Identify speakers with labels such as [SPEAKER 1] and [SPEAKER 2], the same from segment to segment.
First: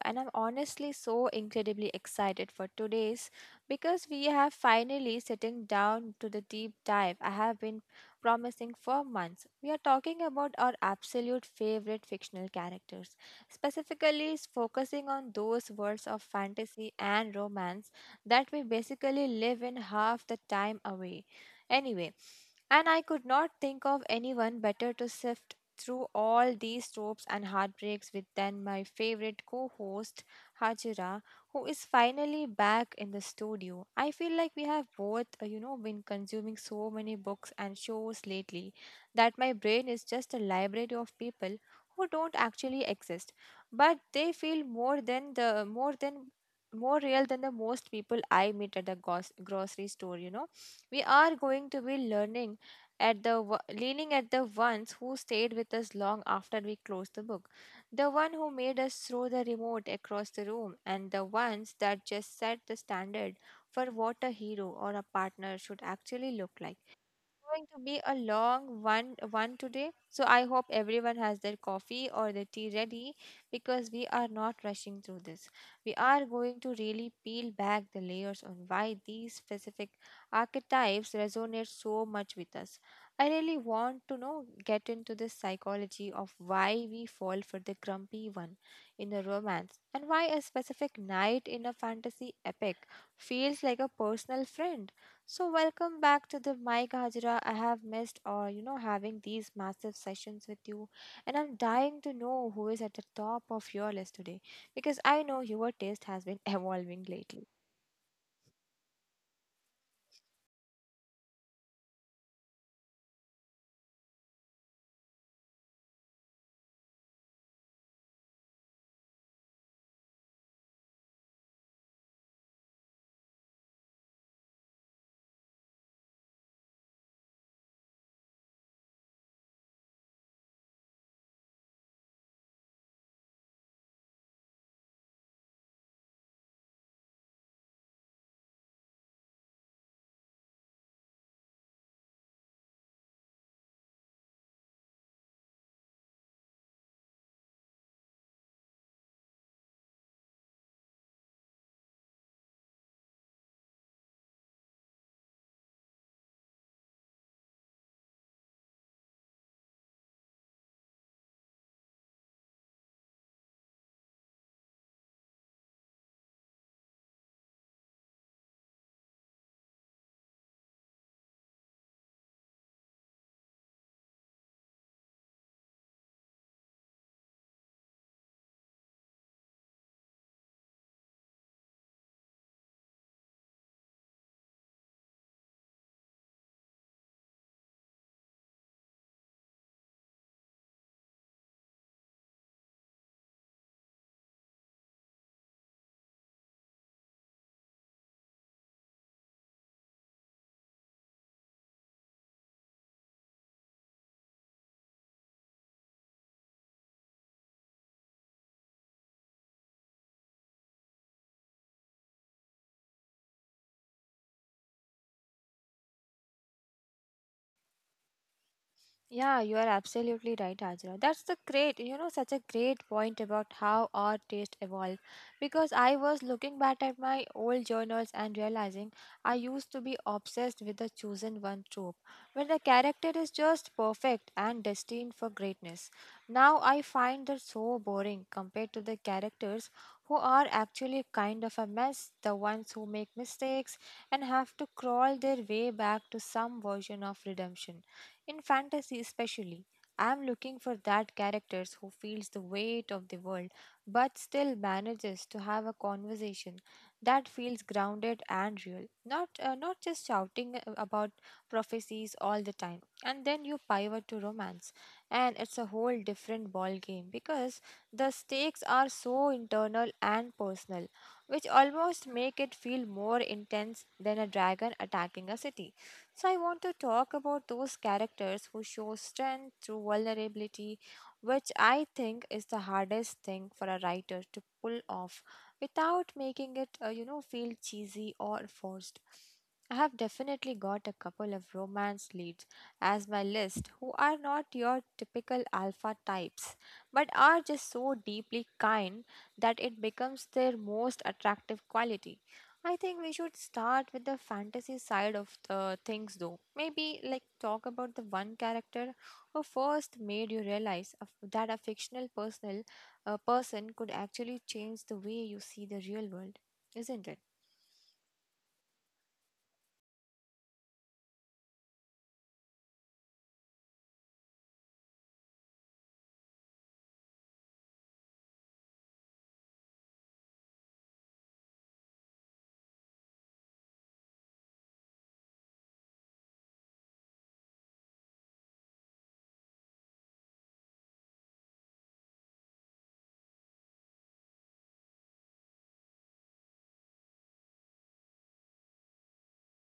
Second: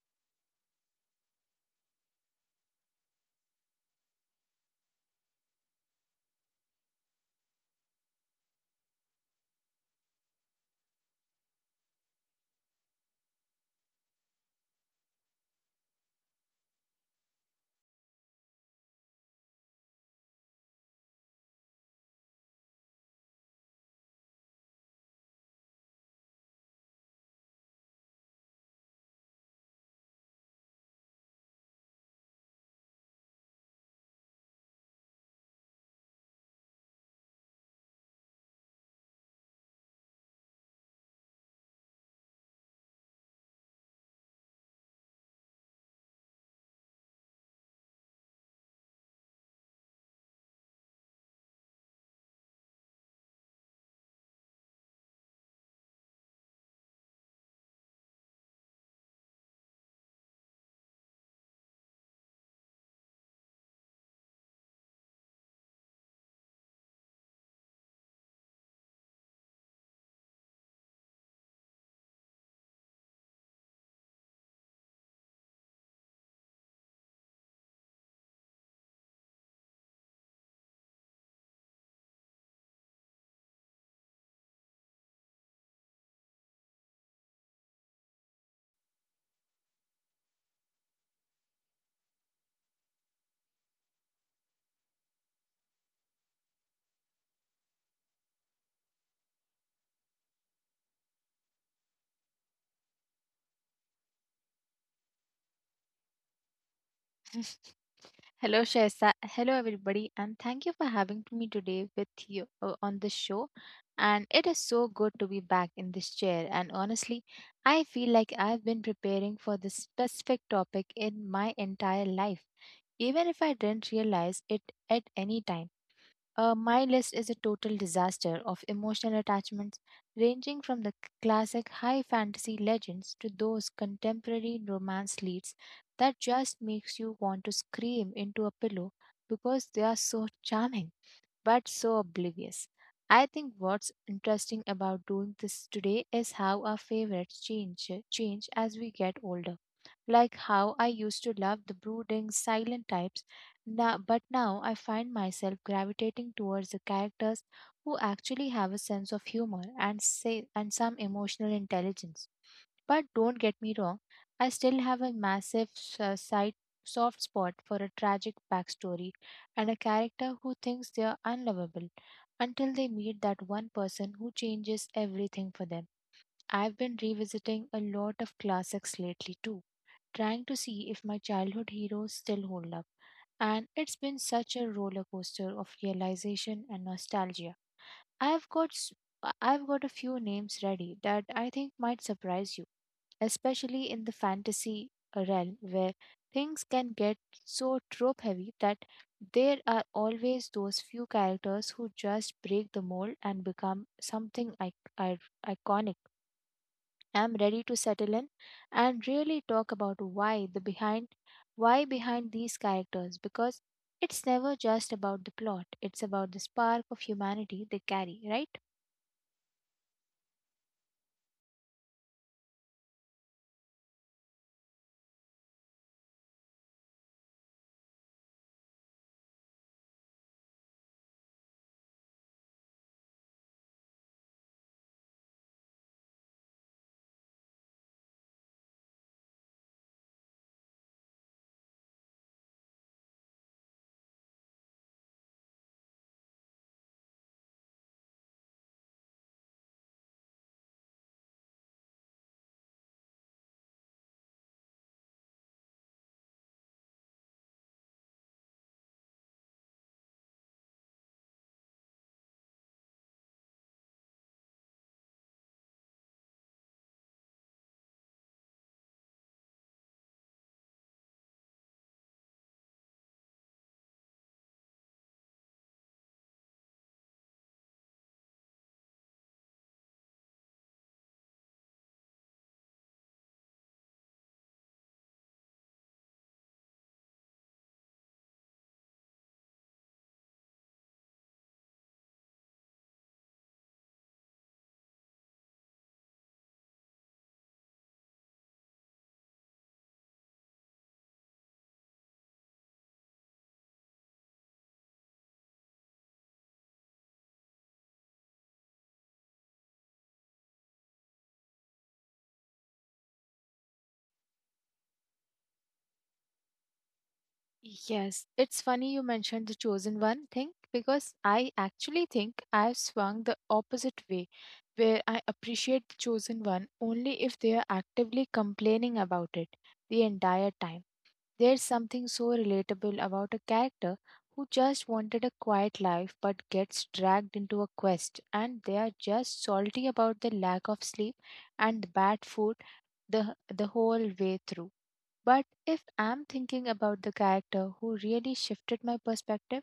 [SPEAKER 1] And I'm honestly so incredibly excited for today's, because we have finally sitting down to the deep dive I have been promising for months. We are talking about our absolute favorite fictional characters, specifically focusing on those worlds of fantasy and romance that we basically live in half the time away. Anyway, and I could not think of anyone better to sift through all these tropes and heartbreaks with then my favorite co-host Hajira, who is finally back in the studio. I feel like we have both been consuming so many books and shows lately that my brain is just a library of people who don't actually exist, but they feel more real than the most people I meet at the grocery store. We are going to be learning at the wo- leaning at the ones who stayed with us long after we closed the book, the one who made us throw the remote across the room, and the ones that just set the standard for what a hero or a partner should actually look like. Going to be a long one today. So I hope everyone has their coffee or their tea ready, because we are not rushing through this. We are going to really peel back the layers on why these specific archetypes resonate so much with us. I really want to know get into the psychology of why we fall for the grumpy one in a romance, and why a specific night in a fantasy epic feels like a personal friend. So welcome back to the mic, Hajra. I have missed, having these massive sessions with you, and I'm dying to know who is at the top of your list today, because I know your taste has been evolving lately.
[SPEAKER 2] Hello, Shaisa. Hello, everybody, and thank you for having me today with you on the show. And it is so good to be back in this chair. And honestly, I feel like I've been preparing for this specific topic in my entire life, even if I didn't realize it at any time. My list is a total disaster of emotional attachments, ranging from the classic high fantasy legends to those contemporary romance leads that just makes you want to scream into a pillow because they are so charming but so oblivious. I think what's interesting about doing this today is how our favorites change as we get older, like how I used to love the brooding, silent types, but now I find myself gravitating towards the characters who actually have a sense of humor and some emotional intelligence. But don't get me wrong, I still have a massive side soft spot for a tragic backstory and a character who thinks they are unlovable until they meet that one person who changes everything for them. I've been revisiting a lot of classics lately too, trying to see if my childhood heroes still hold up. And it's been such a roller coaster of realization and nostalgia. I've got s- I've got a few names ready that I think might surprise you, especially in the fantasy realm where things can get so trope heavy that there are always those few characters who just break the mold and become something I- iconic. Am ready to settle in and really talk about why behind these characters, because it's never just about the plot, it's about the spark of humanity they carry, right?
[SPEAKER 1] Yeah, you are absolutely right, Ajra. That's the great, you know, such a great point about how our taste evolved. Because I was looking back at my old journals and realizing I used to be obsessed with the chosen one trope, where the character is just perfect and destined for greatness. Now I find that so boring compared to the characters who are actually kind of a mess, the ones who make mistakes and have to crawl their way back to some version of redemption. In fantasy, especially, I'm looking for that characters who feels the weight of the world but still manages to have a conversation that feels grounded and real. Not not just shouting about prophecies all the time. And then you pivot to romance, and it's a whole different ball game, because the stakes are so internal and personal, which almost make it feel more intense than a dragon attacking a city. So I want to talk about those characters who show strength through vulnerability, which I think is the hardest thing for a writer to pull off without making it feel cheesy or forced. I have definitely got a couple of romance leads as my list who are not your typical alpha types but are just so deeply kind that it becomes their most attractive quality. I think we should start with the fantasy side of the things though. Maybe like talk about the one character who first made you realize that a fictional person could actually change the way you see the real world, isn't it?
[SPEAKER 2] Yes, it's funny you mentioned the chosen one thing, because I actually think I've swung the opposite way, where I appreciate the chosen one only if they are actively complaining about it the entire time. There's something so relatable about a character who just wanted a quiet life but gets dragged into a quest, and they are just salty about the lack of sleep and the bad food the whole way through. But if I'm thinking about the character who really shifted my perspective,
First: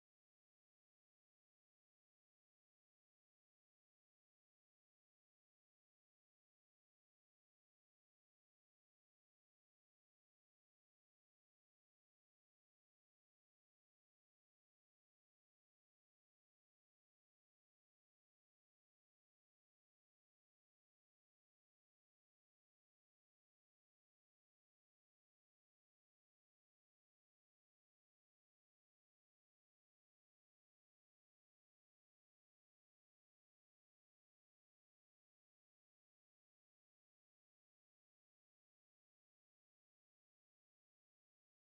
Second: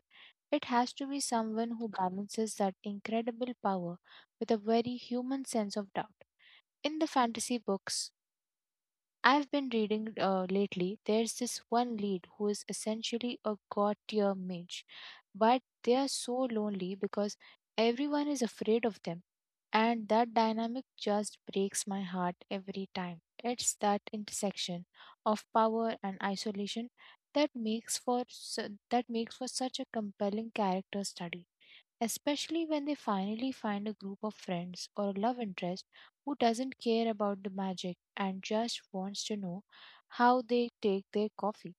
[SPEAKER 2] it has to be someone who balances that incredible power with a very human sense of doubt. In the fantasy books I've been reading lately, there's this one lead who is essentially a god tier mage, but they are so lonely because everyone is afraid of them. And that dynamic just breaks my heart every time. It's that intersection of power and isolation that makes for such a compelling character study, especially when they finally find a group of friends or a love interest who doesn't care about the magic and just wants to know how they take their coffee.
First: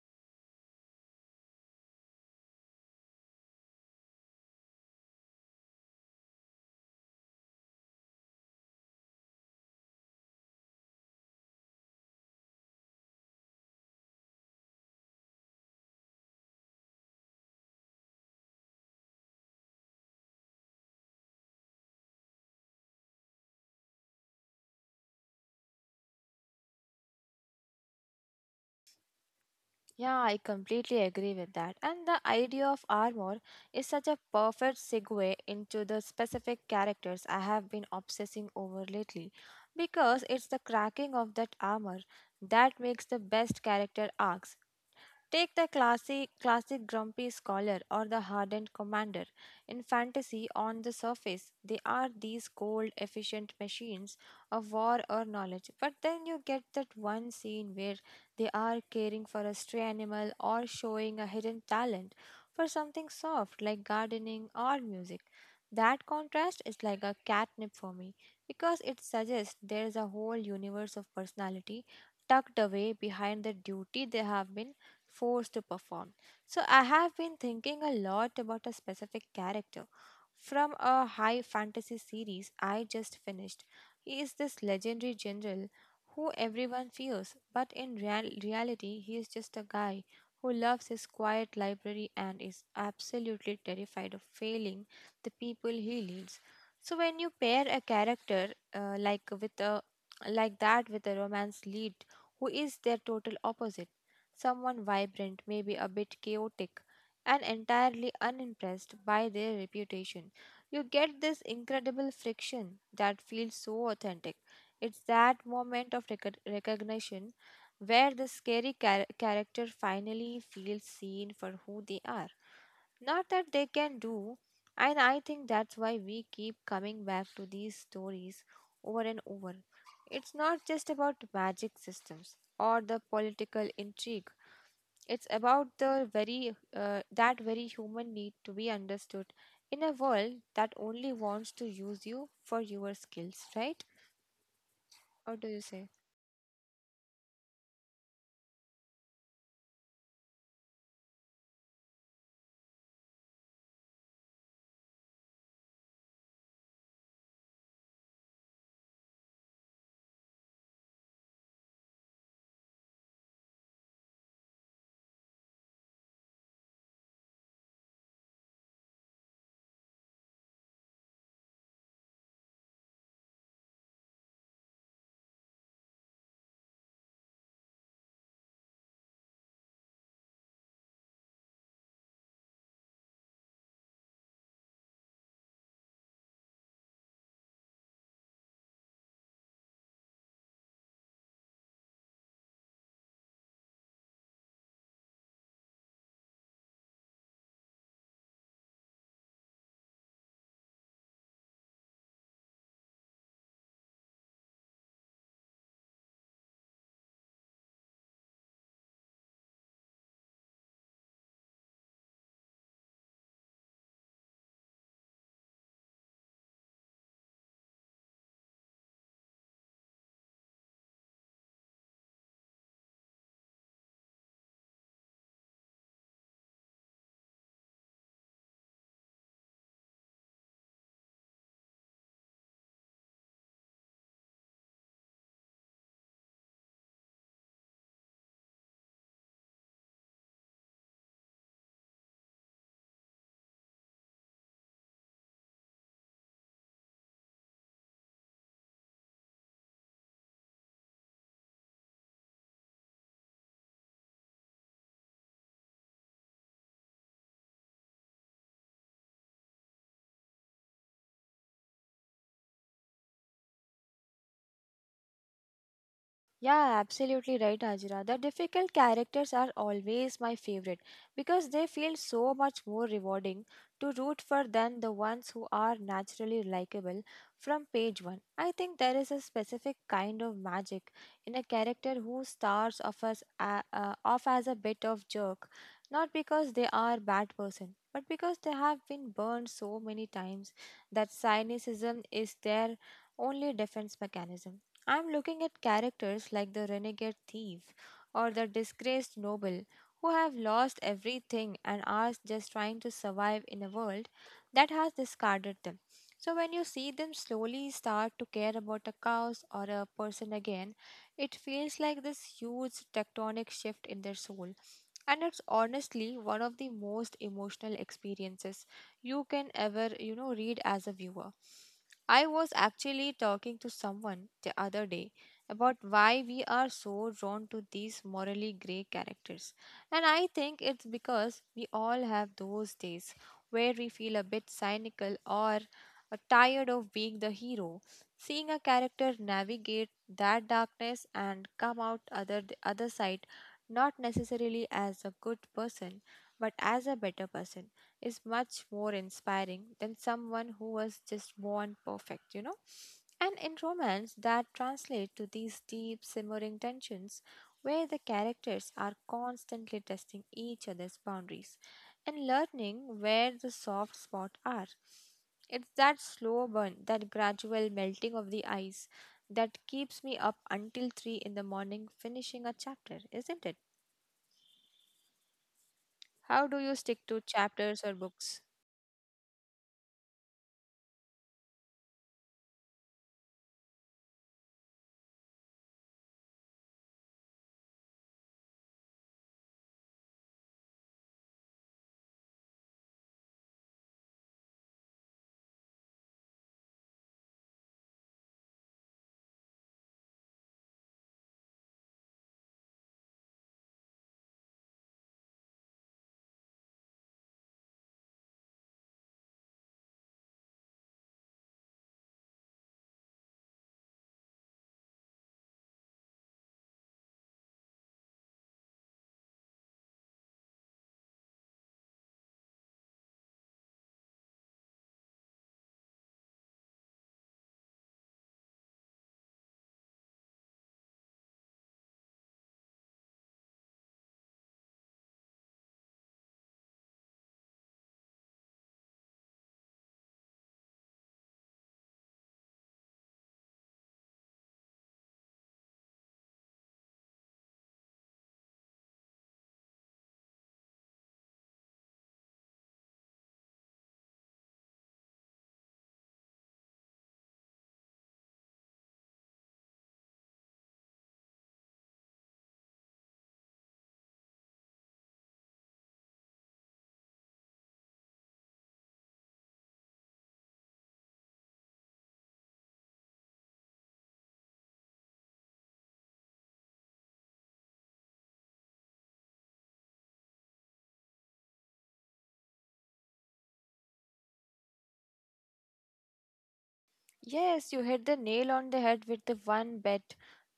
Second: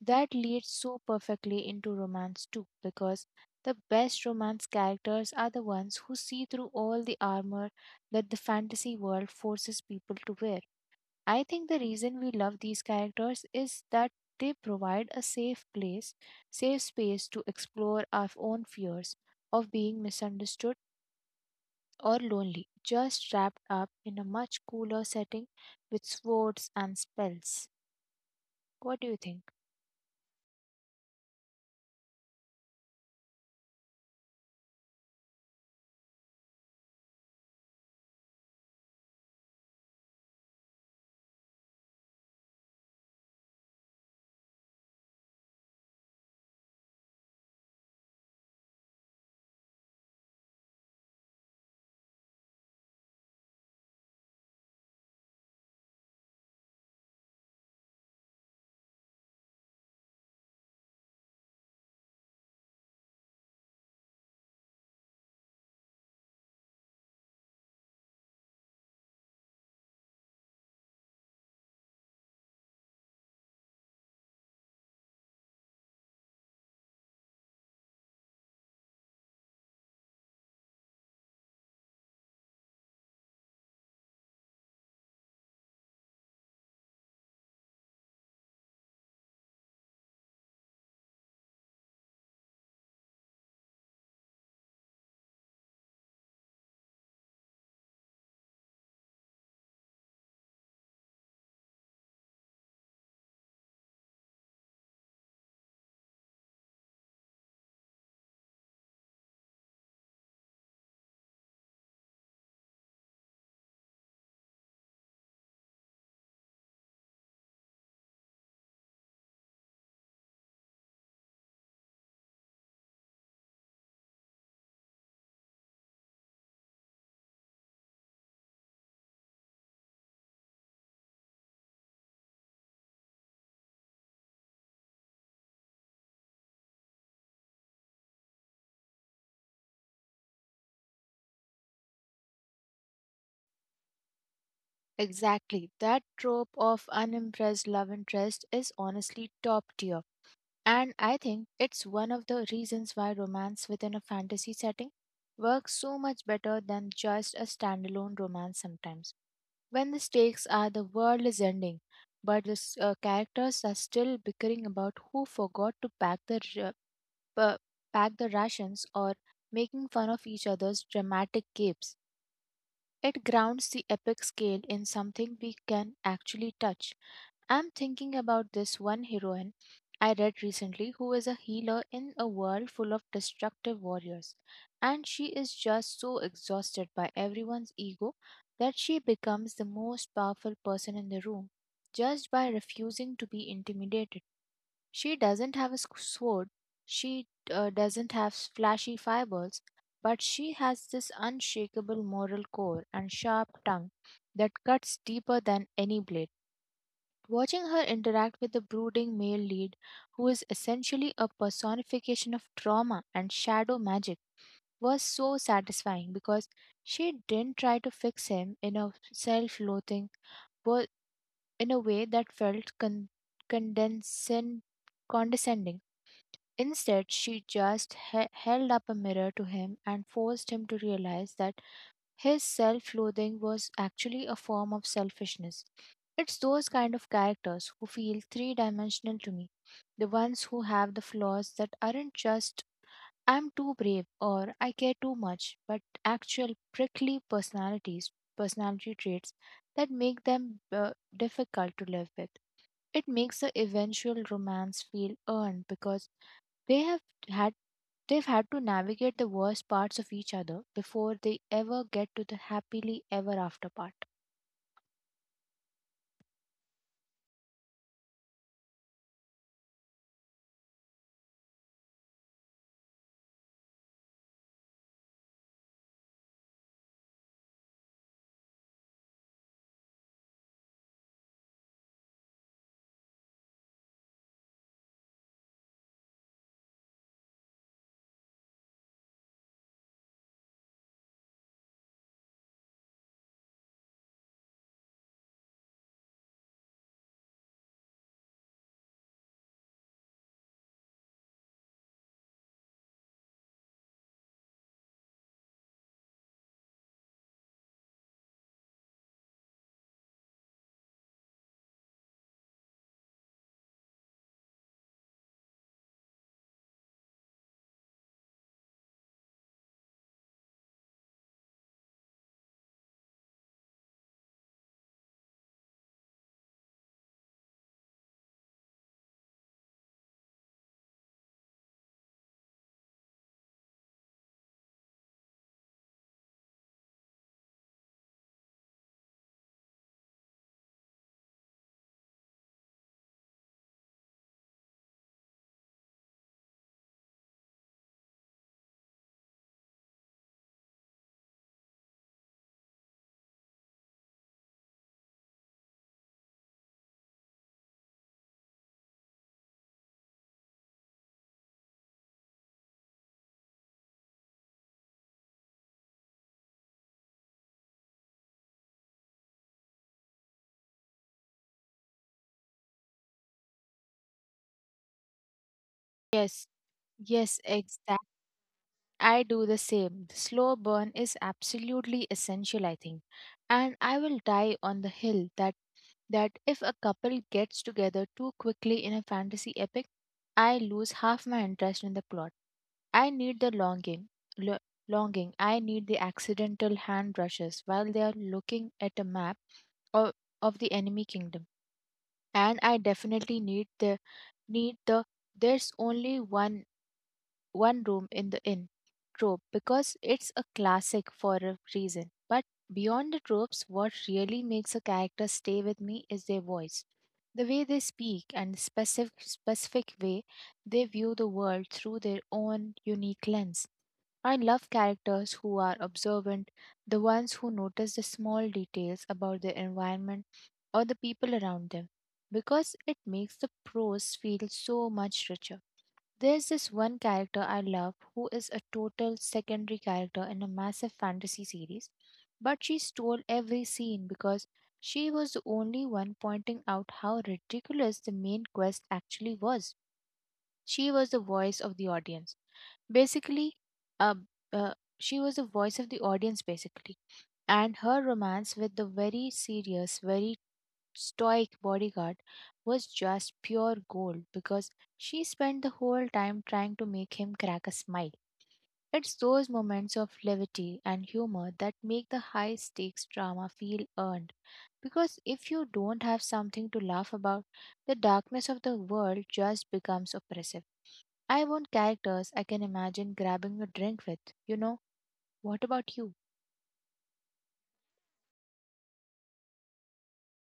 [SPEAKER 2] That leads so perfectly into romance too, because the best romance characters are the ones who see through all the armor that the fantasy world forces people to wear. I think the reason we love these characters is that they provide a safe space to explore our own fears of being misunderstood or lonely, just wrapped up in a much cooler setting with swords and spells. What do you think?
[SPEAKER 1] Yeah, I completely agree with that. And the idea of armor is such a perfect segue into the specific characters I have been obsessing over lately, because it's the cracking of that armor that makes the best character arcs. Take the classic grumpy scholar or the hardened commander. In fantasy, on the surface, they are these cold, efficient machines of war or knowledge. But then you get that one scene where they are caring for a stray animal or showing a hidden talent for something soft like gardening or music. That contrast is like a catnip for me, because it suggests there's a whole universe of personality tucked away behind the duty they have been forced to perform. So I have been thinking a lot about a specific character from a high fantasy series I just finished. He is this legendary general who everyone fears, but in reality, he is just a guy who loves his quiet library and is absolutely terrified of failing the people he leads. So when you pair a character like that with a romance lead who is their total opposite, someone vibrant, maybe a bit chaotic, and entirely unimpressed by their reputation. You get this incredible friction that feels so authentic. It's that moment of recognition where the scary character finally feels seen for who they are. Not that they can do, and I think that's why we keep coming back to these stories over and over. It's not just about magic systems or the political intrigue, it's about the very that very human need to be understood in a world that only wants to use you for your skills, right? What do you
[SPEAKER 2] Exactly.
[SPEAKER 1] say?
[SPEAKER 2] That trope of unimpressed love interest is honestly top tier. And I think it's one of the reasons why romance within a fantasy setting works so much better than just a standalone romance sometimes. When the stakes are the world is ending, but the characters are still bickering about who forgot to pack the r- uh, pack the rations or making fun of each other's dramatic capes. It grounds the epic scale in something we can actually touch. I'm thinking about this one heroine I read recently who is a healer in a world full of destructive warriors. And she is just so exhausted by everyone's ego that she becomes the most powerful person in the room just by refusing to be intimidated. She doesn't have a sword, she doesn't have flashy fireballs, but she has this unshakable moral core and sharp tongue that cuts deeper than any blade. Watching her interact with the brooding male lead, who is essentially a personification of trauma and shadow magic, was so satisfying because she didn't try to fix him wo- in a way that felt condescend- condescending. Instead, she just held up a mirror to him and forced him to realize that his self loathing was actually a form of selfishness. It's those kind of characters who feel three dimensional to me, the ones who have the flaws that aren't just I'm too brave or I care too much, but actual personality traits that make them difficult to live with. It makes the eventual romance feel earned because they have had they've had to navigate the worst parts of each other before they ever get to the happily ever after part.
[SPEAKER 1] Yeah, absolutely right, Ajira. The difficult characters are always my favorite, because they feel so much more rewarding to root for than the ones who are naturally likable from page one. I think there is a specific kind of magic in a character who starts off off as a bit of jerk, not because they are bad person, but because they have been burned so many times that cynicism is their only defense mechanism. I'm looking at characters like the renegade thief or the disgraced noble who have lost everything and are just trying to survive in a world that has discarded them. So, when you see them slowly start to care about a cause or a person again, it feels like this huge tectonic shift in their soul. And it's honestly one of the most emotional experiences you can ever read as a viewer. I was actually talking to someone the other day about why we are so drawn to these morally gray characters. And I think it's because we all have those days where we feel a bit cynical or tired of being the hero. Seeing a character navigate that darkness and come out other the other side, not necessarily as a good person but as a better person, is much more inspiring than someone who was just born perfect, you know? And in romance, that translates to these deep, simmering tensions where the characters are constantly testing each other's boundaries and learning where the soft spots are. It's that slow burn, that gradual melting of the ice that keeps me up until 3 in the morning finishing a chapter, isn't it?
[SPEAKER 2] Yes,
[SPEAKER 1] How do you stick to
[SPEAKER 2] yes,
[SPEAKER 1] chapters or
[SPEAKER 2] exact.
[SPEAKER 1] books?
[SPEAKER 2] I do the same. The slow burn is absolutely essential, I think. And I will die on the hill that if a couple gets together too quickly in a fantasy epic, I lose half my interest in the plot. I need the longing, lo- longing. I need the accidental hand brushes while they are looking at a map of, of the enemy kingdom. And I definitely need the there's only one room in the inn trope, because it's a classic for a reason. But beyond the tropes, what really makes a character stay with me is their voice. The way they speak and the specific way they view the world through their own unique lens. I love characters who are observant, the ones who notice the small details about their environment or the people around them, because it makes the prose feel so much richer. There's this one character I love who is a total secondary character in a massive fantasy series, but she stole every scene because she was the only one pointing out how ridiculous the main quest actually was. She was the voice of the audience Basically, uh, she was the voice of the audience, basically. And her romance with the very serious, very stoic bodyguard was just pure gold because she spent the whole time trying to make him crack a smile. It's those moments of levity and humor that make the high stakes drama feel earned. Because if you don't have something to laugh about, the darkness of the world just becomes oppressive. I want characters I can imagine grabbing a drink with. You know, what about you?
[SPEAKER 1] Yes, you hit the nail on the head with the one bet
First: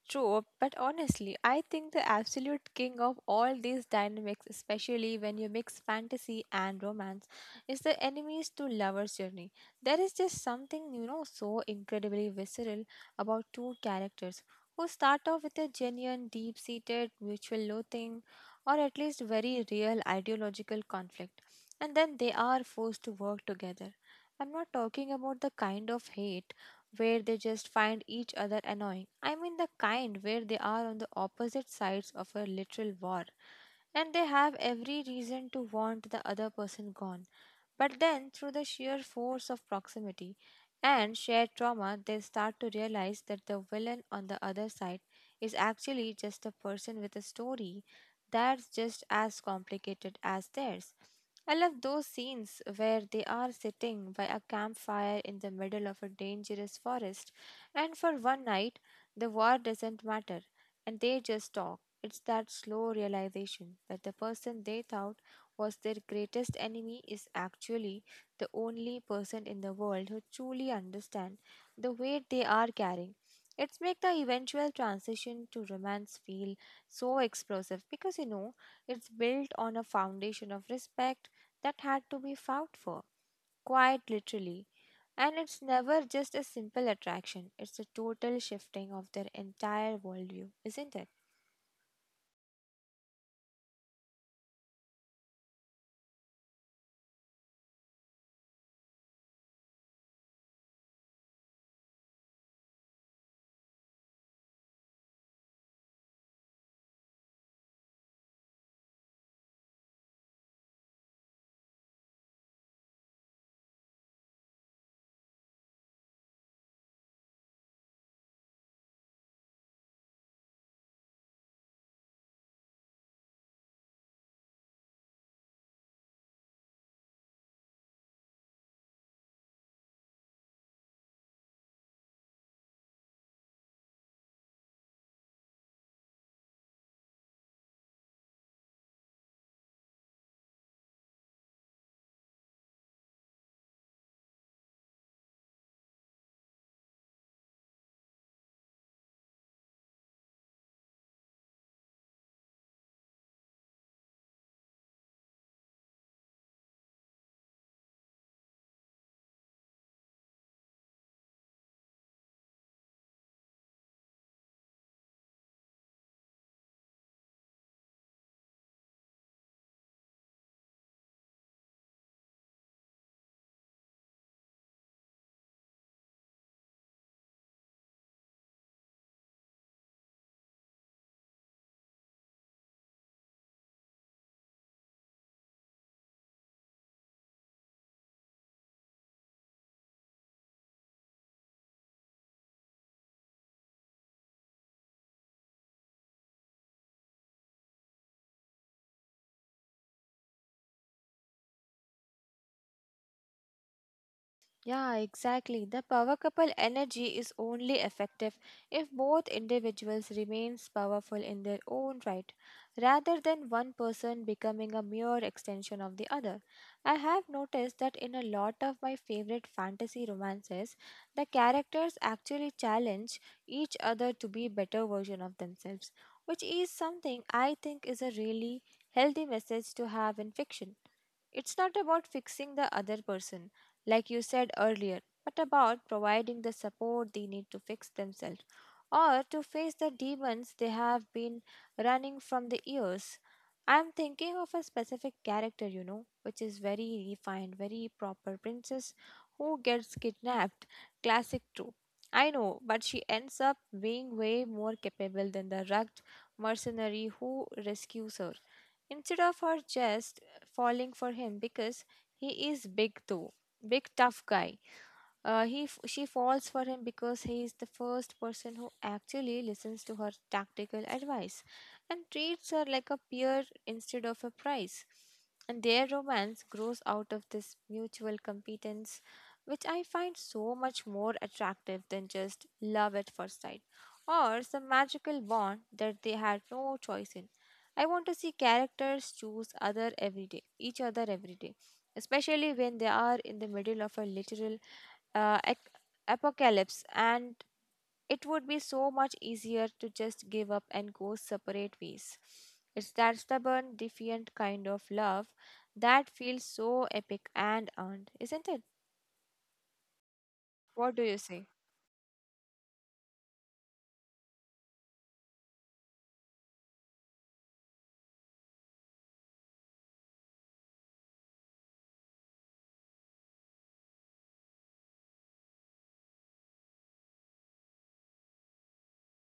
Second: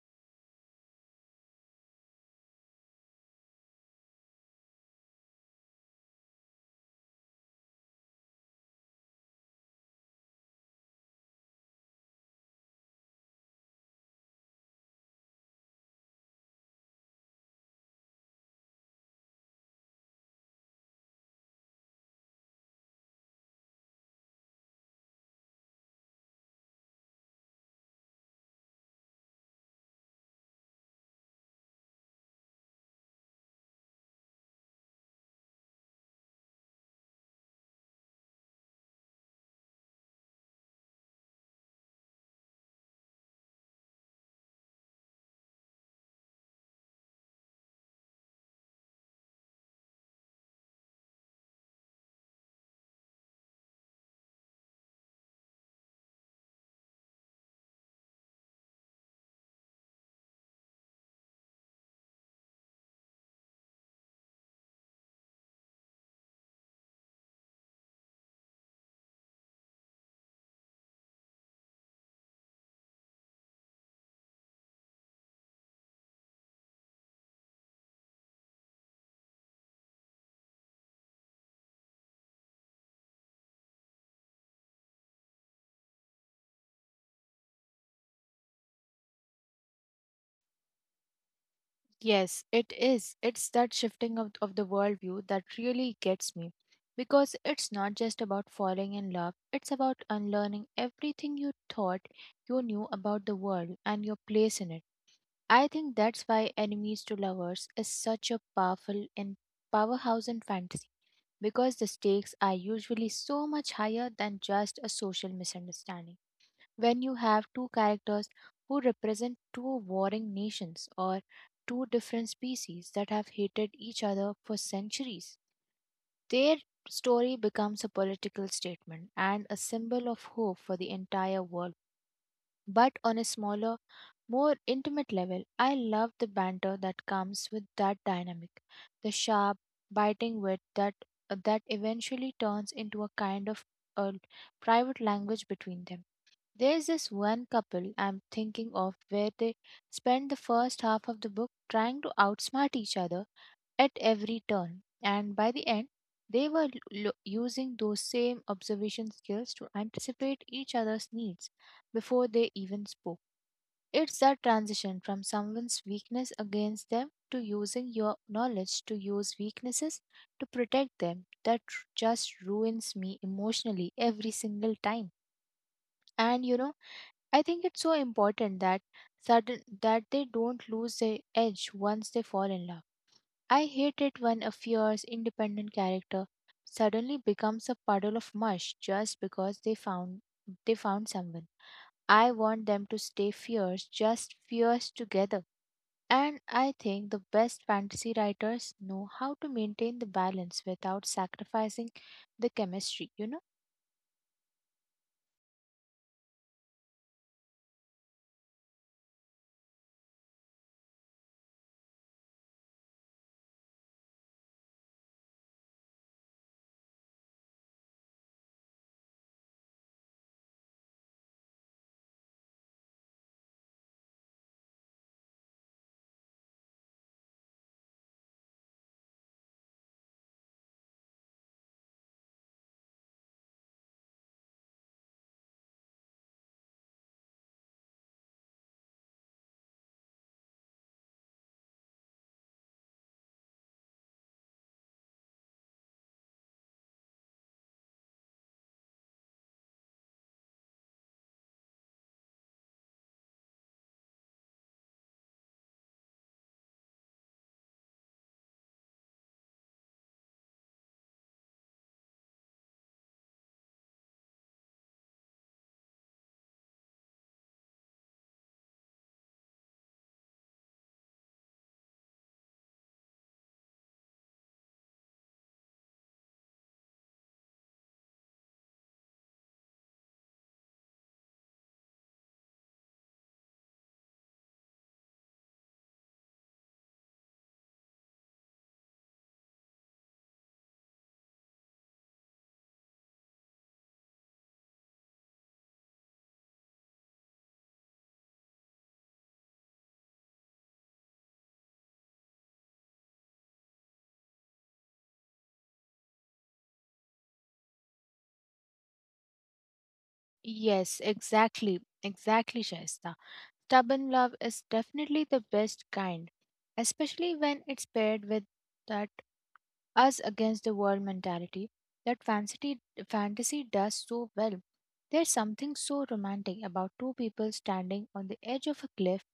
[SPEAKER 1] trope, but honestly, I think the absolute king of all these dynamics, especially when you mix fantasy and romance, is the enemies to lovers journey. There is just something, so incredibly visceral about two characters who start off with a genuine, deep seated, mutual loathing, or at least very real ideological conflict, and then they are forced to work together. I'm not talking about the kind of hate where they just find each other annoying. I mean, the kind where they are on the opposite sides of a literal war and they have every reason to want the other person gone. But then, through the sheer force of proximity and shared trauma, they start to realize that the villain on the other side is actually just a person with a story that's just as complicated as theirs. I love those scenes where they are sitting by a campfire in the middle of a dangerous forest, and for one night, the war doesn't matter, and they just talk. It's that slow realization that the person they thought was their greatest enemy is actually the only person in the world who truly understands the weight they are carrying. It's make the eventual transition to romance feel so explosive, because it's built on a foundation of respect that had to be fought for, quite literally. And it's never just a simple attraction, it's a total shifting of their entire worldview, isn't it?
[SPEAKER 2] Yes, it is. It's that shifting of the worldview that really gets me. Because it's not just about falling in love, it's about unlearning everything you thought you knew about the world and your place in it. I think that's why Enemies to Lovers is such a powerful and powerhouse in fantasy, because the stakes are usually so much higher than just a social misunderstanding. When you have two characters who represent two warring nations or two different species that have hated each other for centuries. Their story becomes a political statement and a symbol of hope for the entire world. But on a smaller, more intimate level, I love the banter that comes with that dynamic, the sharp, biting wit that eventually turns into a kind of a private language between them. There's this one couple I'm thinking of where they spend the first half of the book trying to outsmart each other at every turn, and by the end, they were using those same observation skills to anticipate each other's needs before they even spoke. It's that transition from someone's weakness against them to using your knowledge to use weaknesses to protect them that just ruins me emotionally every single time. And you know, I think it's so important that they don't lose their edge once they fall in love. I hate it when a fierce, independent character suddenly becomes a puddle of mush just because they found someone. I want them to stay fierce, just fierce together. And I think the best fantasy writers know how to maintain the balance without sacrificing the chemistry, you know?
[SPEAKER 1] Yeah, exactly. The power couple energy is only effective if both individuals remains powerful in their own right, rather than one person becoming a mere extension of the other. I have noticed that in a lot of my favorite fantasy romances, the characters actually challenge each other to be better version of themselves, which is something I think is a really healthy message to have in fiction. It's not about fixing the other person, like you said earlier, but about providing the support they need to fix themselves or to face the demons they have been running from the years. I'm thinking of a specific character, you know, which is very refined, very proper princess who gets kidnapped. Classic trope. I know, but she ends up being way more capable than the rugged mercenary who rescues her. Instead of her just falling for him because he is big, though, big tough guy. She falls for him because he is the first person who actually listens to her tactical advice and treats her like a peer instead of a prize. And their romance grows out of this mutual competence, which I find so much more attractive than just love at first sight or some magical wand that they had no choice in. I want to see characters choose other every day, each other every day, especially when they are in the middle of a literal uh, ac- apocalypse, and it would be so much easier to just give up and go separate ways. It's that stubborn, defiant kind of love that feels so epic and earned, isn't it? What
[SPEAKER 2] Yes,
[SPEAKER 1] do you say?
[SPEAKER 2] exactly. Exactly, Shasta. Stubborn love is definitely the best kind, especially when it's paired with that us against the world mentality that fantasy does so well. There's something so romantic about two people standing on the edge of a cliff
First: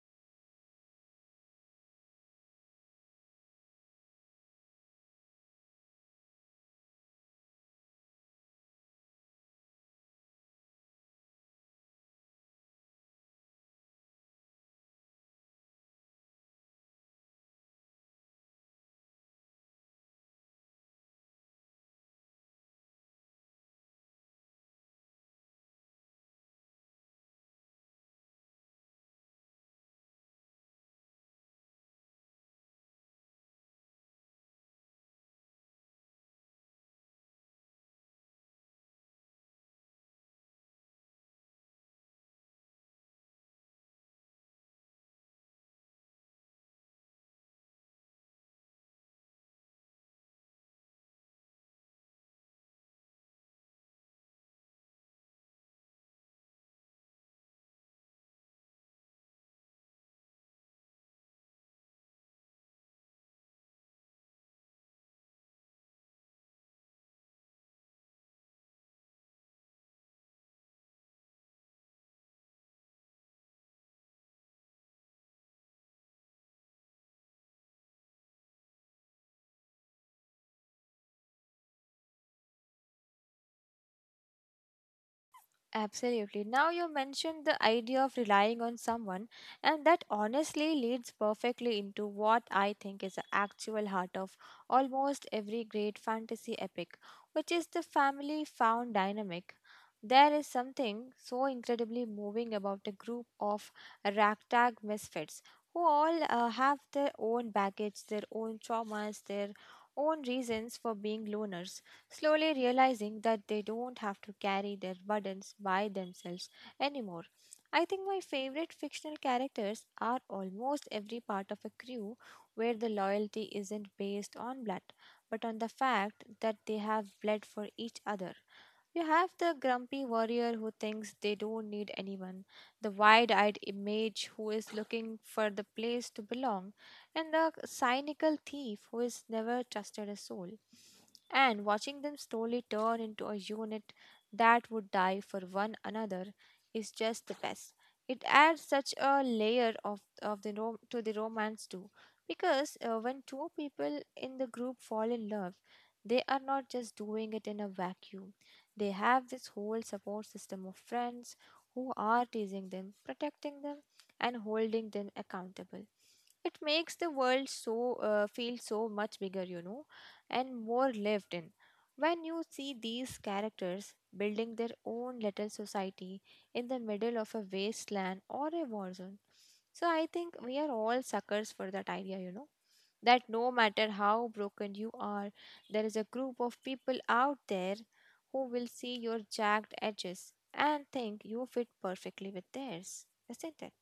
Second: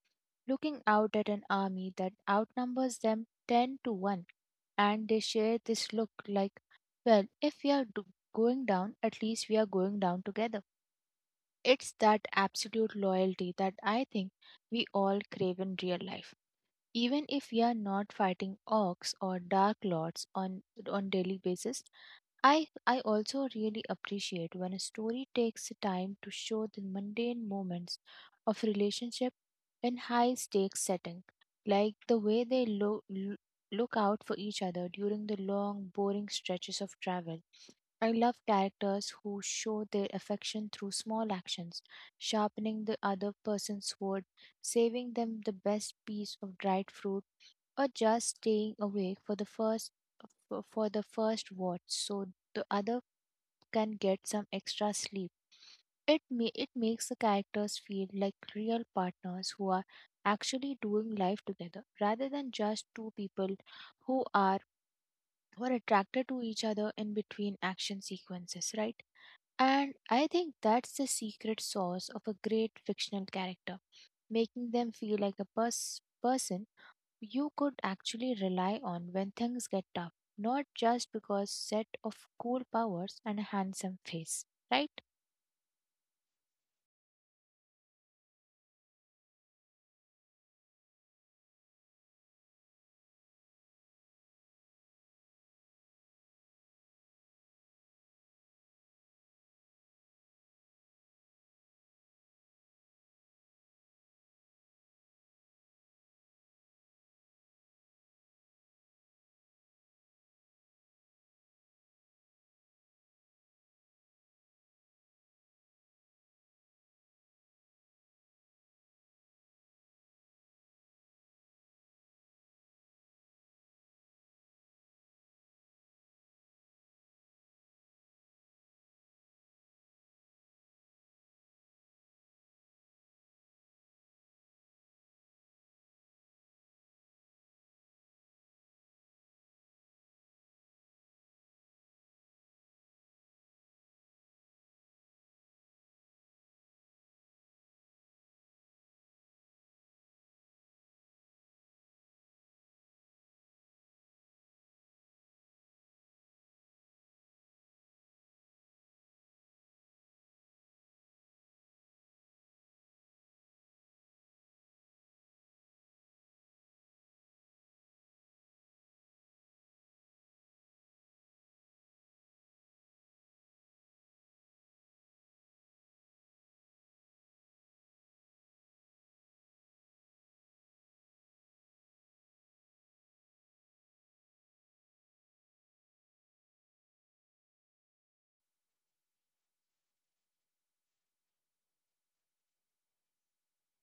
[SPEAKER 2] looking out at an army that outnumbers them 10 to 1, and they share this look like, well, if we are do- going down, at least we are going down together. It's that absolute loyalty that I think we all crave in real life. Even if we are not fighting orcs or dark lords on daily basis, I also really appreciate when a story takes the time to show the mundane moments of relationship in high stakes setting, like the way they look out for each other during the long boring stretches of travel. I love characters who show their affection through small actions, sharpening the other person's sword, saving them the best piece of dried fruit, or just staying awake for the first watch so the other can get some extra sleep. It makes the characters feel like real partners who are actually doing life together rather than just two people who are who are attracted to each other in between action sequences, right? And I think that's the secret sauce of a great fictional character, making them feel like a person you could actually rely on when things get tough, not just because set of cool powers and a handsome face, right?
[SPEAKER 1] Absolutely. Now you mentioned the idea of relying on someone, and that honestly leads perfectly into what I think is the actual heart of almost every great fantasy epic, which is the family found dynamic. There is something so incredibly moving about a group of ragtag misfits who all have their own baggage, their own traumas, their own reasons for being loners slowly realizing that they don't have to carry their burdens by themselves anymore. I think my favorite fictional characters are almost every part of a crew where the loyalty isn't based on blood, but on the fact that they have bled for each other. You have the grumpy warrior who thinks they don't need anyone, the wide eyed mage who is looking for the place to belong, and the cynical thief who has never trusted a soul and watching them slowly turn into a unit that would die for one another is just the best. It adds such a layer of to the romance too, because when two people in the group fall in love, they are not just doing it in a vacuum. They have this whole support system of friends who are teasing them, protecting them, and holding them accountable. It makes the world so feel so much bigger, you know, and more lived in, when you see these characters building their own little society in the middle of a wasteland or a war zone. So I think we are all suckers for that idea, you know, that no matter how broken you are, there is a group of people out there who will see your jagged edges and think you fit perfectly with theirs, isn't it?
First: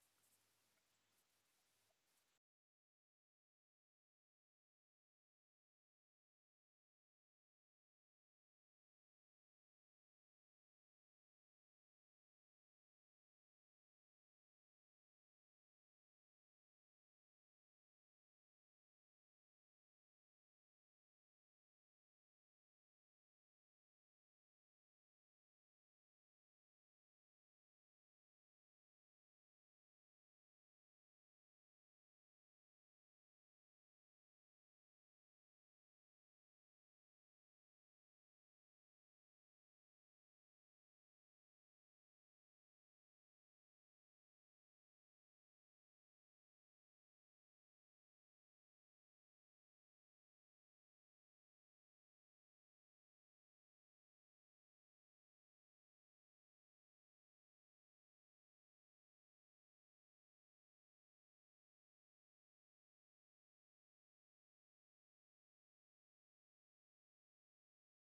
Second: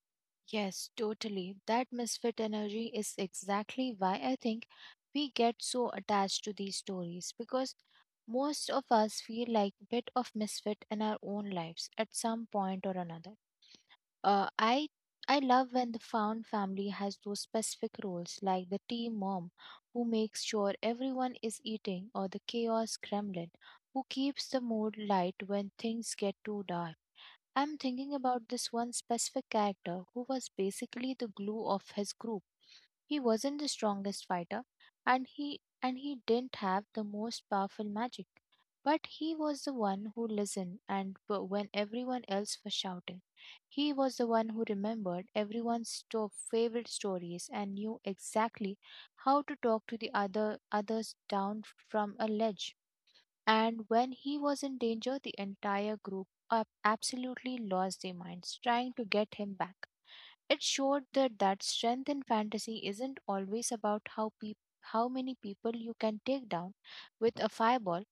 [SPEAKER 2] Yes, totally. That misfit energy is exactly why I think we get so attached to these stories, because most of us feel like a bit of misfit in our own lives at some point or another. Uh, I I love when the found family has those specific roles, like the tea mom who makes sure everyone is eating, or the chaos gremlin who keeps the mood light when things get too dark. I'm thinking about this one specific character who was basically the glue of his group. He wasn't the strongest fighter, and he didn't have the most powerful magic, but he was the one who listened and when everyone else was shouting. He was the one who remembered everyone's favorite stories and knew exactly how to talk to the others down from a ledge. And when he was in danger, the entire group absolutely lost their minds trying to get him back. It showed that, that strength in fantasy isn't always about how many people you can take down with a fireball.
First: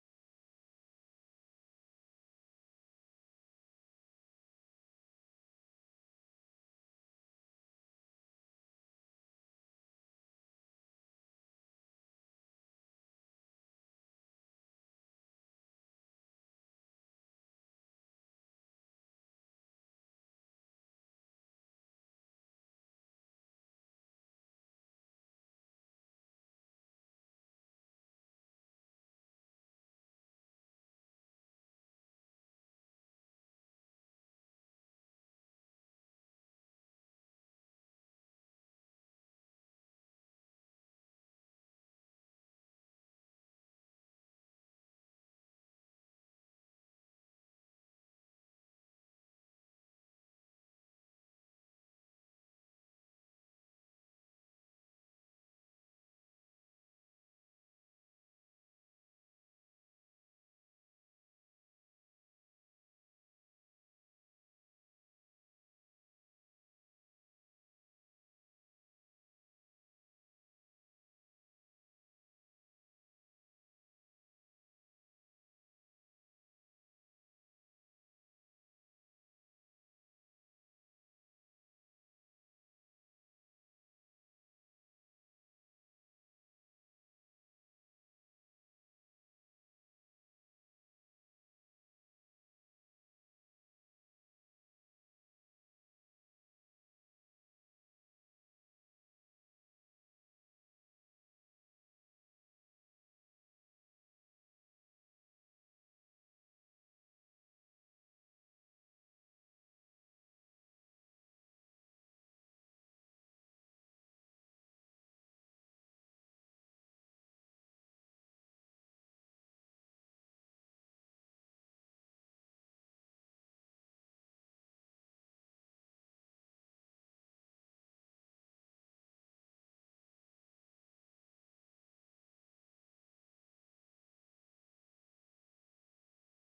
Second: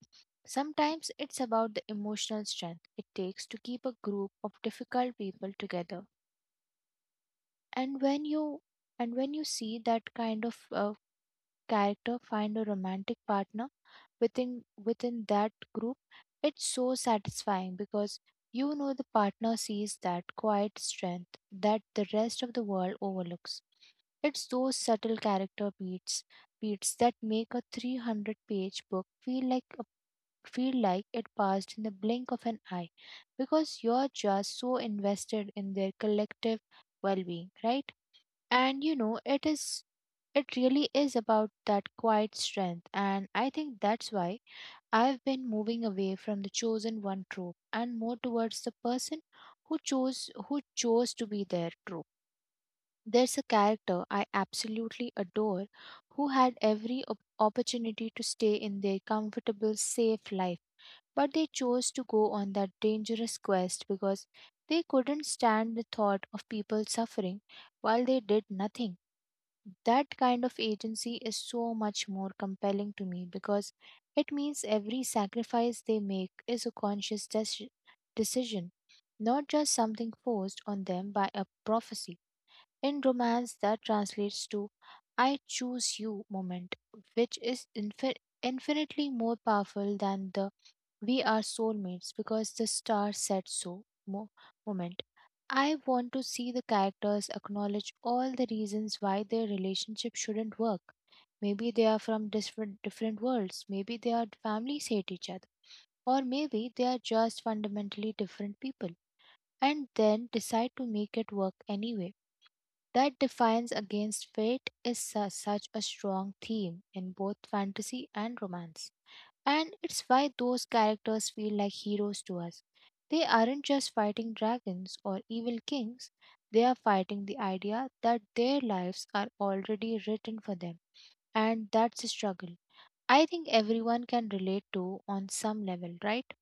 [SPEAKER 2] Sometimes it's about the emotional strength it takes to keep a group of difficult people together. And when you and when you see that kind of character find a romantic partner within that group, it's so satisfying because you know the partner sees that quiet strength that the rest of the world overlooks. It's those subtle character beats that make a 300-page book feel like it passed in the blink of an eye, because you're just so invested in their collective well-being, right? And you know, it really is about that quiet strength, and I think that's why I've been moving away from the chosen one trope and more towards the person who chose to be their trope. There's a character I absolutely adore who had every opportunity to stay in their comfortable, safe life, but they chose to go on that dangerous quest because they couldn't stand the thought of people suffering while they did nothing. That kind of agency is so much more compelling to me, because it means every sacrifice they make is a conscious decision, not just something forced on them by a prophecy. In romance, that translates to I choose you moment, which is infinitely more powerful than the we are soulmates because the star said so moment. I want to see the characters acknowledge all the reasons why their relationship shouldn't work. Maybe they are from different worlds, maybe their families hate each other, or maybe they are just fundamentally different people, and then decide to make it work anyway. That defiance against fate is such a strong theme in both fantasy and romance. And it's why those characters feel like heroes to us. They aren't just fighting dragons or evil kings, they are fighting the idea that their lives are already written for them. And that's a struggle I think everyone can relate to on some level, right?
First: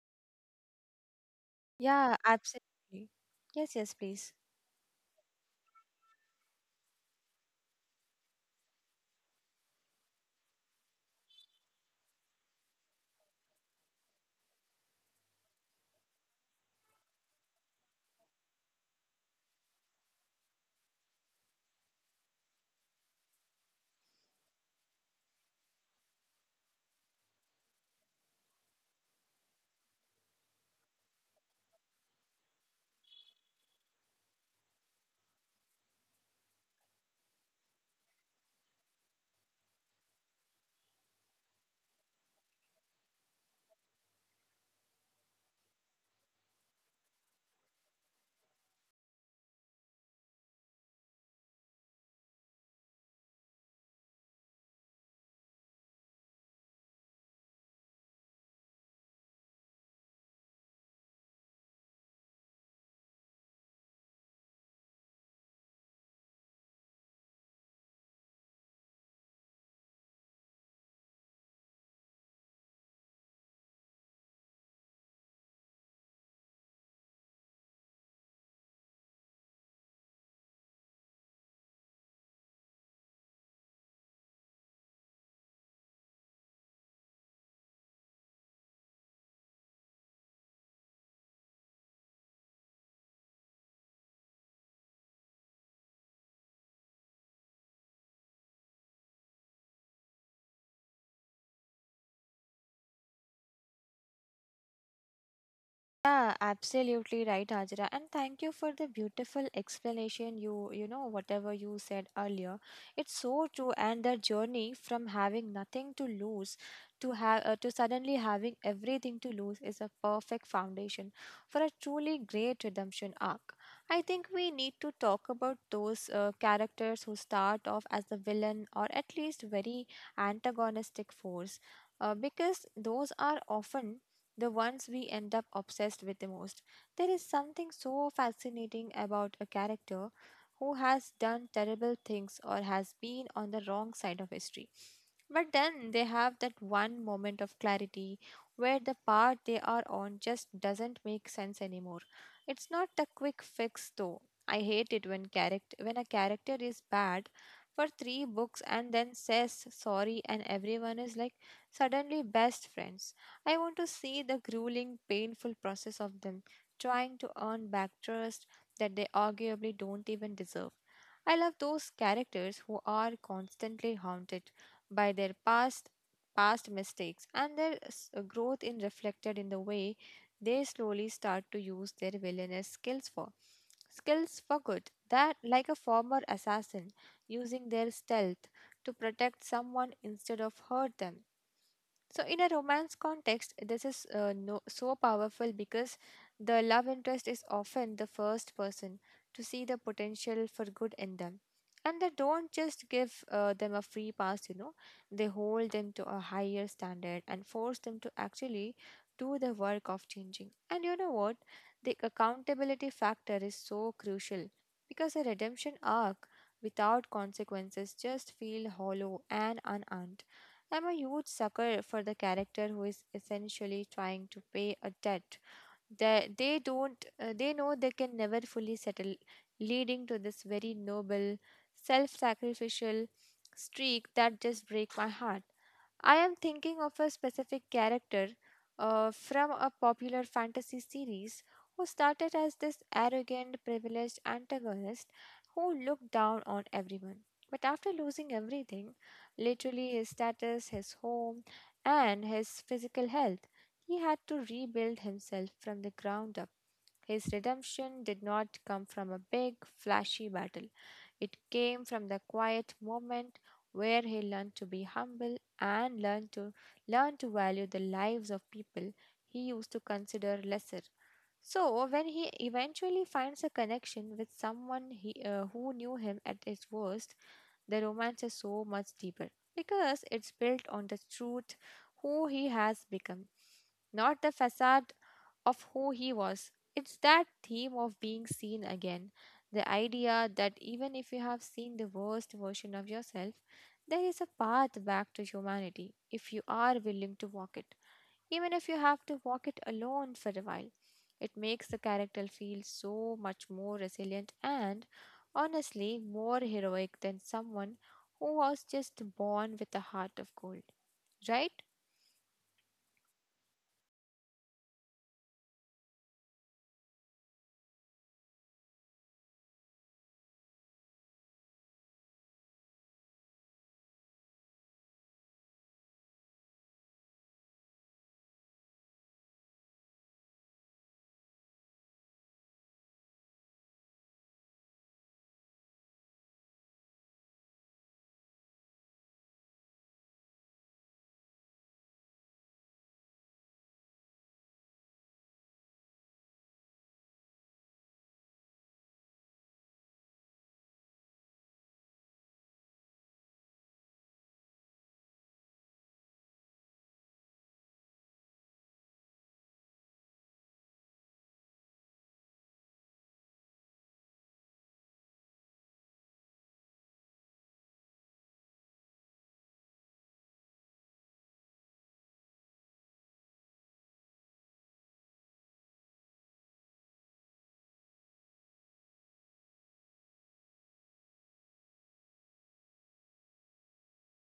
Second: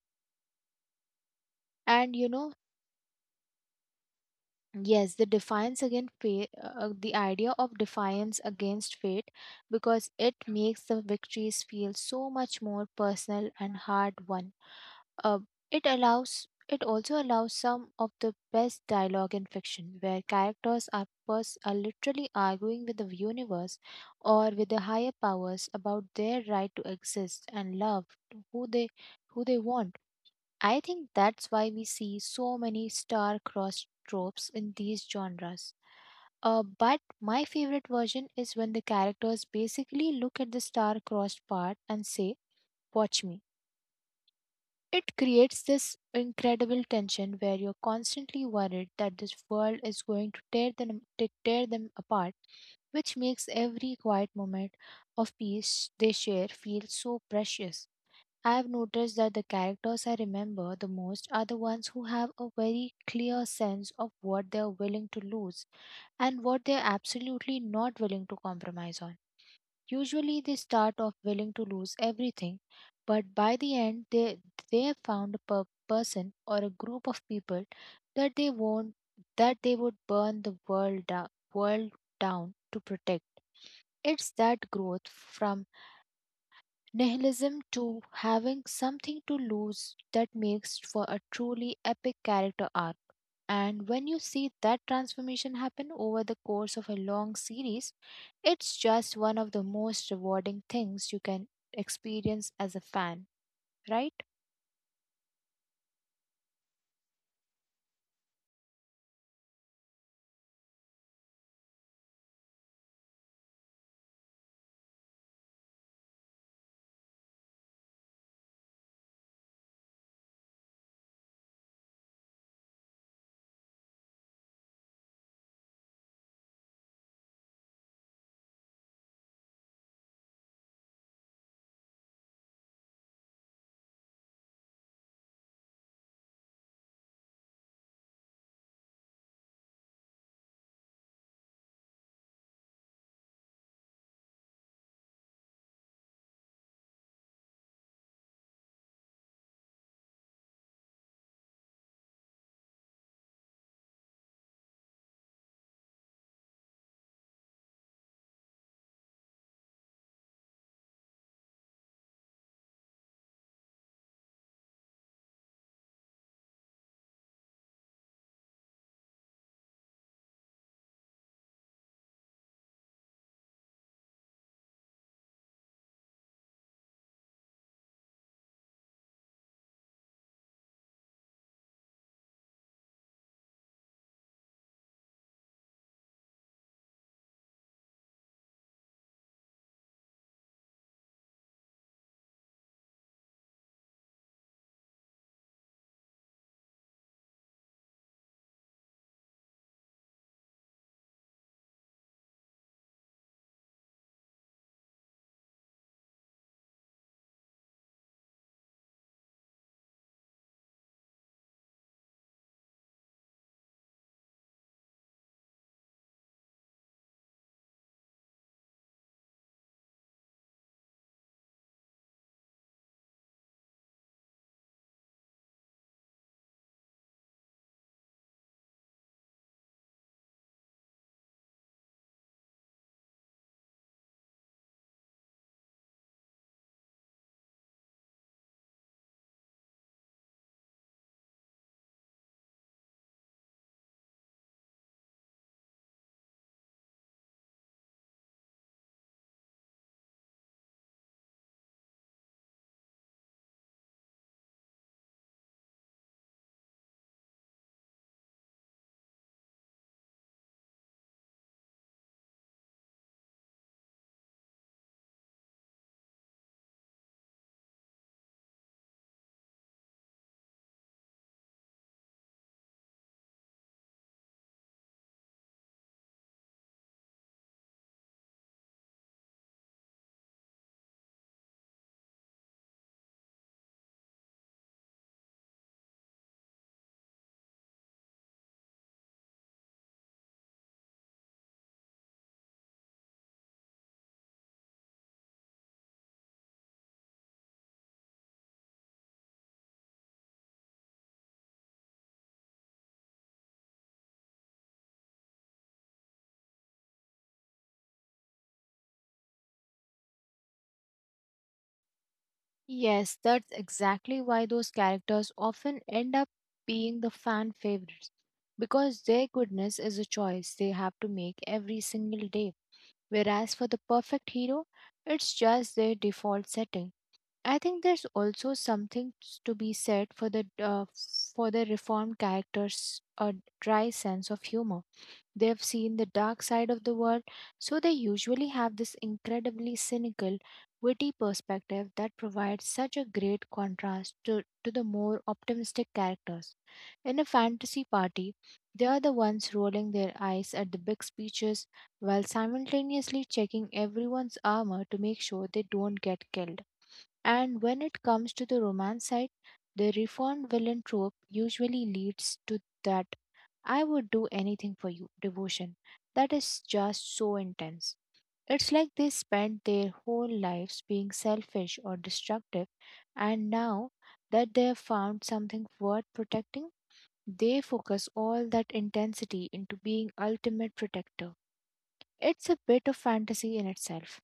[SPEAKER 2] And
[SPEAKER 1] Yeah,
[SPEAKER 2] you know,
[SPEAKER 1] absolutely. Yes, yes, please.
[SPEAKER 2] yes, the defiance against fate, the idea of defiance against fate, because it makes the victories feel so much more personal and hard won. Uh, it also allows some of the best dialogue in fiction, where characters are are literally arguing with the universe or with the higher powers about their right to exist and love who they who they want. I think that's why we see so many star-crossed tropes in these genres. But my favorite version is when the characters basically look at the star-crossed part and say, watch me. It creates this incredible tension where you're constantly worried that this world is going to to tear them apart, which makes every quiet moment of peace they share feel so precious. I've noticed that the characters I remember the most are the ones who have a very clear sense of what they're willing to lose and what they're absolutely not willing to compromise on. Usually, they start off willing to lose everything, but by the end, they have found a person or a group of people that they won't, that they would burn the world down to protect. It's that growth from nihilism to having something to lose that makes for a truly epic character arc. And when you see that transformation happen over the course of a long series, it's just one of the most rewarding things you can experience as a fan, right?
[SPEAKER 1] Yeah, absolutely right, Ajra. And thank you for the beautiful explanation, you know, whatever you said earlier. It's so true. And the journey from having nothing to lose to suddenly having everything to lose is a perfect foundation for a truly great redemption arc. I think we need to talk about those characters who start off as the villain or at least very antagonistic force. Because those are often the ones we end up obsessed with the most. There is something so fascinating about a character who has done terrible things or has been on the wrong side of history. But then they have that one moment of clarity where the path they are on just doesn't make sense anymore. It's not a quick fix though. I hate it when character when a character is bad for 3 books and then says sorry and everyone is like suddenly best friends. I want to see the grueling, painful process of them trying to earn back trust that they arguably don't even deserve. I love those characters who are constantly haunted by their past mistakes and their growth in reflected in the way they slowly start to use their villainous skills for good. That, like a former assassin using their stealth to protect someone instead of hurt them. So, in a romance context, this is no, so powerful because the love interest is often the first person to see the potential for good in them. And they don't just give them a free pass, you know, they hold them to a higher standard and force them to actually do the work of changing. And you know what? The accountability factor is so crucial because a redemption arc without consequences just feel hollow and unearned. I'm a huge sucker for the character who is essentially trying to pay a debt they know they can never fully settle, leading to this very noble, self-sacrificial streak that just break my heart. I am thinking of a specific character from a popular fantasy series who started as this arrogant, privileged antagonist who looked down on everyone. But after losing everything, literally his status, his home, and his physical health, he had to rebuild himself from the ground up. His redemption did not come from a big, flashy battle. It came from the quiet moment where he learned to be humble and learned to value the lives of people he used to consider lesser. So, when he eventually finds a connection with someone who knew him at his worst, the romance is so much deeper because it's built on the truth who he has become, not the facade of who he was. It's that theme of being seen again. The idea that even if you have seen the worst version of yourself, there is a path back to humanity if you are willing to walk it, even if you have to walk it alone for a while. It makes the character feel so much more resilient and, honestly, more heroic than someone who was just born with a heart of gold. Right?
[SPEAKER 2] Yes, that's exactly why those characters often end up being the fan favorites, because their goodness is a choice they have to make every single day. Whereas for the perfect hero, it's just their default setting. I think there's also something to be said for the reformed characters a dry sense of humor. They've seen the dark side of the world, so they usually have this incredibly cynical, witty perspective that provides such a great contrast to the more optimistic characters. In a fantasy party, they are the ones rolling their eyes at the big speeches while simultaneously checking everyone's armor to make sure they don't get killed. And when it comes to the romance side, the reformed villain trope usually leads to that I would do anything for you devotion. That is just so intense. It's like they spent their whole lives being selfish or destructive, and now that they have found something worth protecting, they focus all that intensity into being ultimate protector. It's a bit of fantasy in itself,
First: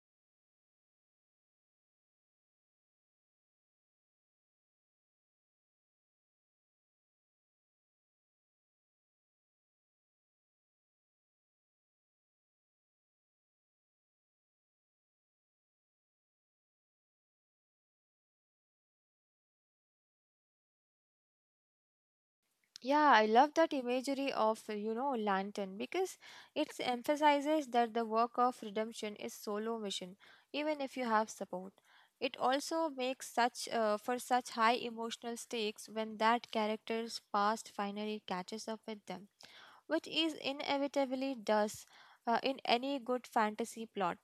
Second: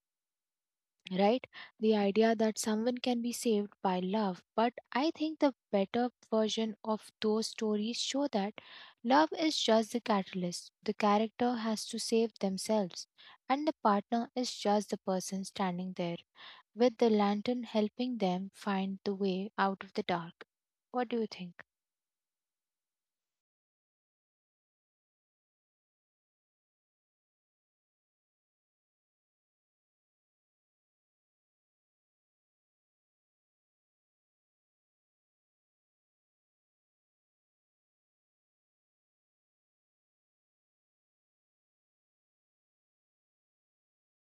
[SPEAKER 2] right? The idea that someone can be saved by love. But I think the better version of those stories show that love is just the catalyst. The character has to save themselves, and the partner is just the person standing there with the lantern helping them find the way out of the dark. What do you think?
[SPEAKER 1] Yeah, I love that imagery of, you know, lantern because it emphasizes that the work of redemption is solo mission, even if you have support. It also makes such for such high emotional stakes when that character's past finally catches up with them, which is inevitably does, in any good fantasy plot.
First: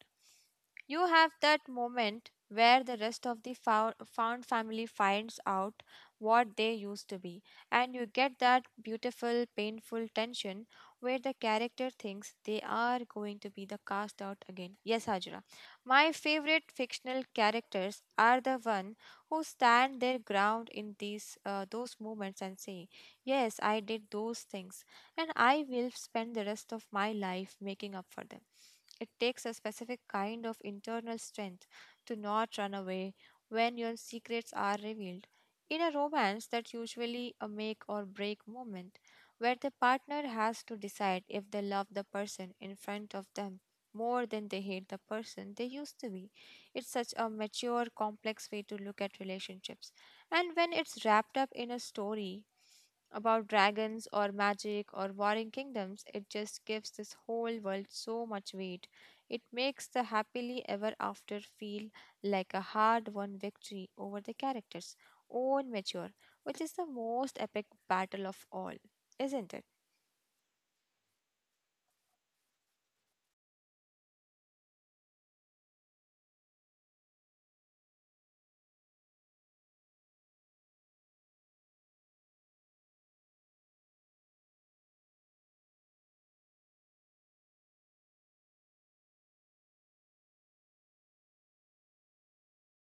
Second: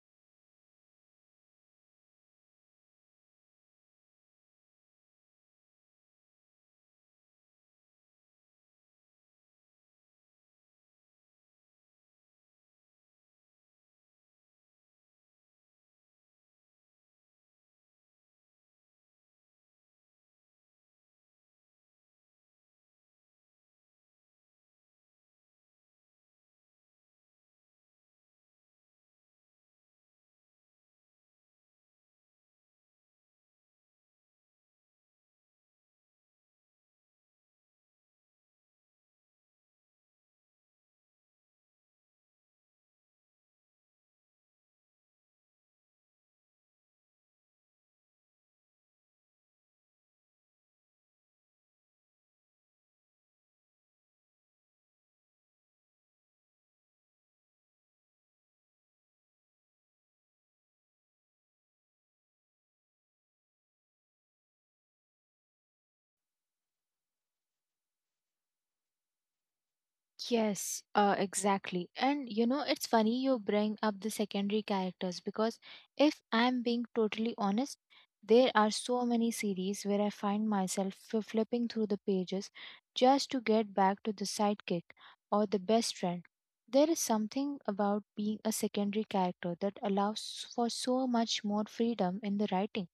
[SPEAKER 1] You have that moment where the rest of the found family finds out what they used to be and you get that beautiful, painful tension where the character thinks they are going to be the cast out again. Yes, Hajra. My favorite fictional characters are the one who stand their ground in these those moments and say, "Yes, I did those things, and I will spend the rest of my life making up for them." It takes a specific kind of internal strength to not run away when your secrets are revealed. In a romance, that's usually a make or break moment where the partner has to decide if they love the person in front of them more than they hate the person they used to be. It's such a mature, complex way to look at relationships. And when it's wrapped up in a story about dragons or magic or warring kingdoms, it just gives this whole world so much weight. It makes the happily ever after feel like a hard won victory over the character's own mature, which is the most epic battle of all, isn't it?
[SPEAKER 2] Yes, exactly. And you know, it's funny you bring up the secondary characters, because if I'm being totally honest, there are so many series where I find myself flipping through the pages just to get back to the sidekick or the best friend. There is something about being a secondary character that allows for so much more freedom in the writing.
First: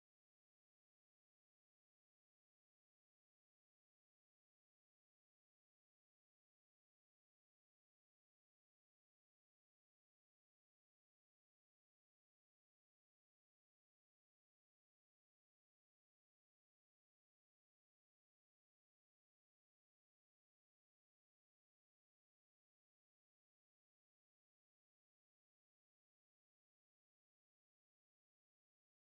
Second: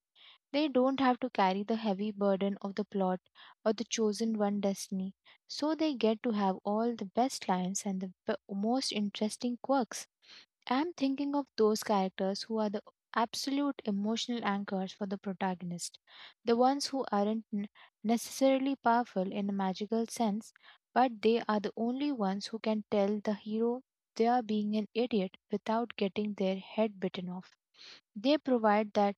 [SPEAKER 2] They don't have to carry the heavy burden of the plot or the chosen one destiny, so they get to have all the best lines and the most interesting quirks. I'm thinking of those characters who are the absolute emotional anchors for the protagonist, the ones who aren't necessarily powerful in a magical sense, but they are the only ones who can tell the hero they are being an idiot without getting their head bitten off. They provide that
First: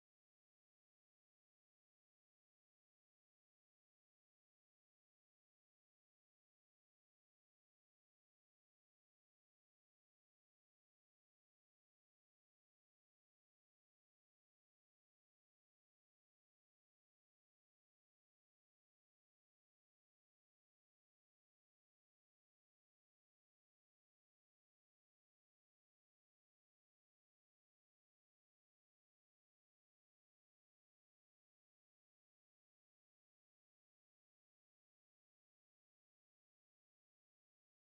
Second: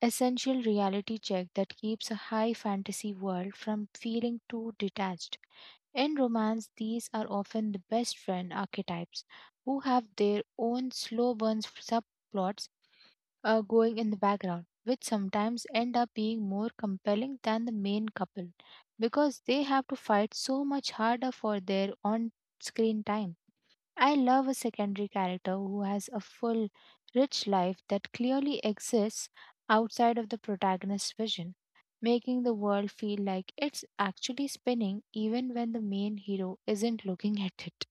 [SPEAKER 2] essential reality check that keeps a high fantasy world from feeling too detached. In romance, these are often the best friend archetypes who have their own slow burn subplots going in the background, which sometimes end up being more compelling than the main couple, because they have to fight so much harder for their on screen time. I love a secondary character who has a full, rich life that clearly exists outside of the protagonist's vision, making the world feel like it's actually spinning even when the main hero isn't looking at it.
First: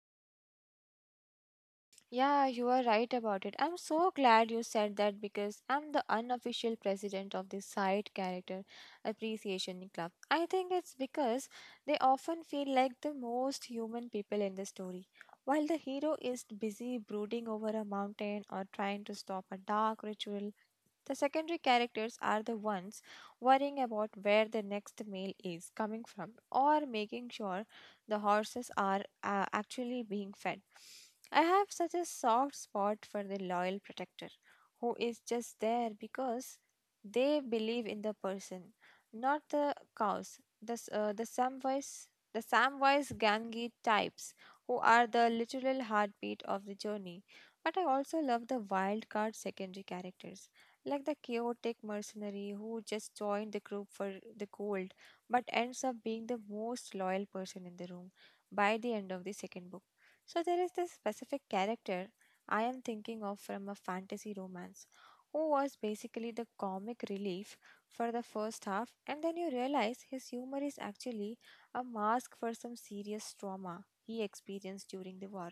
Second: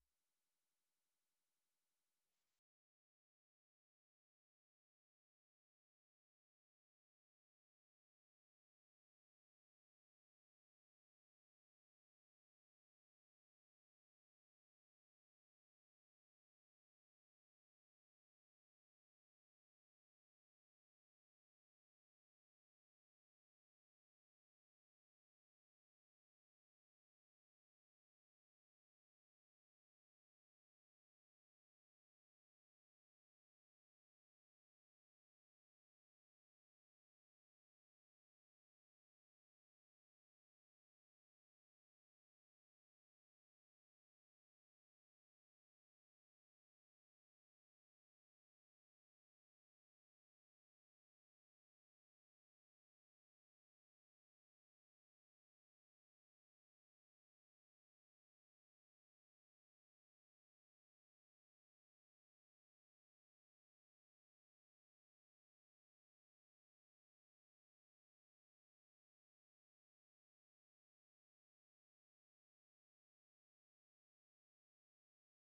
[SPEAKER 1] Yeah, you are right about it. I'm so glad you said that because I'm the unofficial president of the Side Character Appreciation Club. I think it's because they often feel like the most human people in the story. While the hero is busy brooding over a mountain or trying to stop a dark ritual, the secondary characters are the ones worrying about where the next meal is coming from or making sure the horses are actually being fed. I have such a soft spot for the loyal protector who is just there because they believe in the person, not the cows. The Samwise Gangi types who are the literal heartbeat of the journey. But I also love the wild card secondary characters like the chaotic mercenary who just joined the group for the gold but ends up being the most loyal person in the room by the end of the second book. So, there is this specific character I am thinking of from a fantasy romance who was basically the comic relief for the first half, and then you realize his humor is actually a mask for some serious trauma he experienced during the war,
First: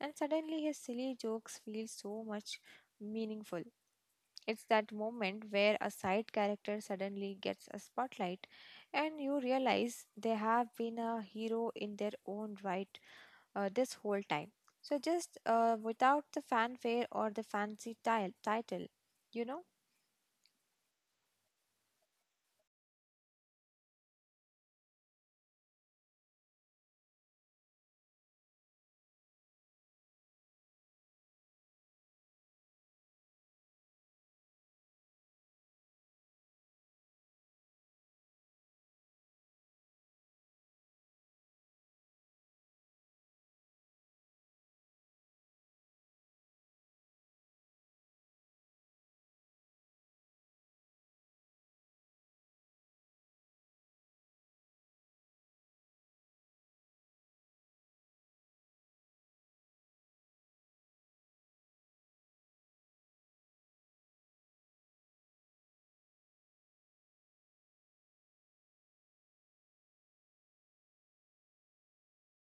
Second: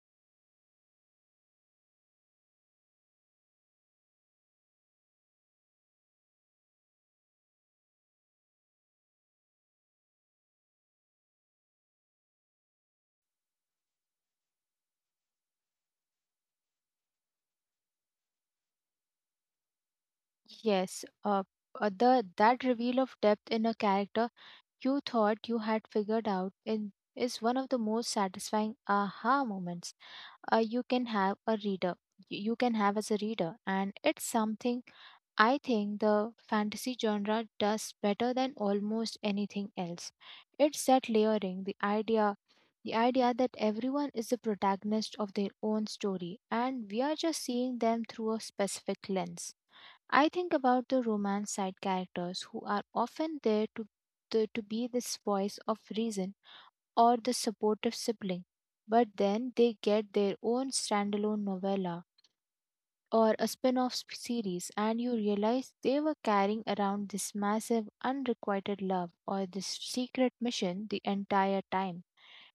[SPEAKER 1] and suddenly his silly jokes feel so much meaningful. It's that moment where a side character suddenly gets a spotlight and you realize they have been a hero in their own right this whole time. So, just without the fanfare or the fancy tile title, you know?
[SPEAKER 2] Yes, the that reveal of depth in a character you thought you had figured out in is one of the most satisfying aha moments uh, you can have a reader you can have as a reader, and it's something I think the fantasy genre does better than almost anything else. It's that layering, the idea that everyone is the protagonist of their own story and we are just seeing them through a specific lens. I think about the romance side characters who are often there to to be this voice of reason or the supportive sibling, but then they get their own standalone novella or a spin off series, and you realize they were carrying around this massive unrequited love or this secret mission the entire time.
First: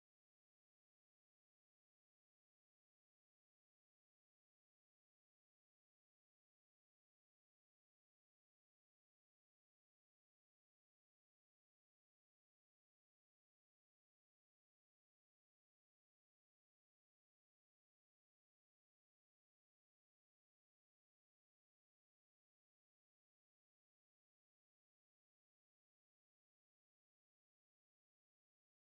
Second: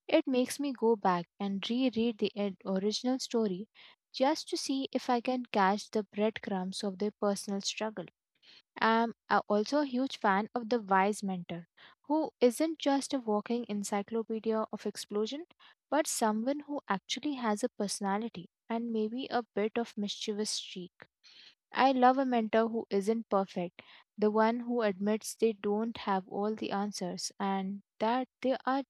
[SPEAKER 2] It makes me go back and reread the original story just to see if I can catch the breadcrumbs of their personal struggle. I'm also a huge fan of the wise mentor, who isn't just a walking encyclopedia of explosion, but someone who actually has a personality and maybe a bit of mischievous streak. I love a mentor who isn't perfect, the one who admits they don't have all the answers and that they are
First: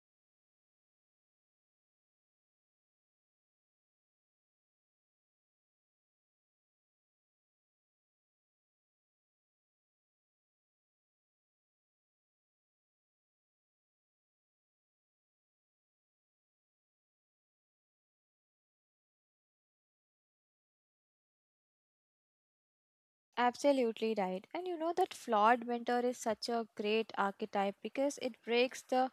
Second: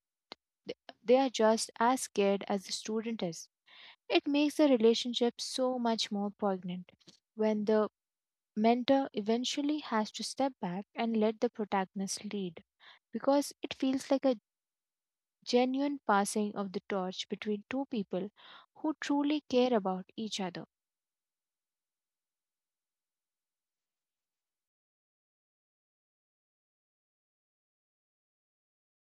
[SPEAKER 2] they are just as scared as the student is. It makes the relationship so much more poignant when the mentor eventually has to step back and let the protagonist lead, because it feels like a genuine passing of the torch between two people who truly care about each other.
[SPEAKER 1] Absolutely right. And you know that flawed mentor is such a great archetype because it breaks the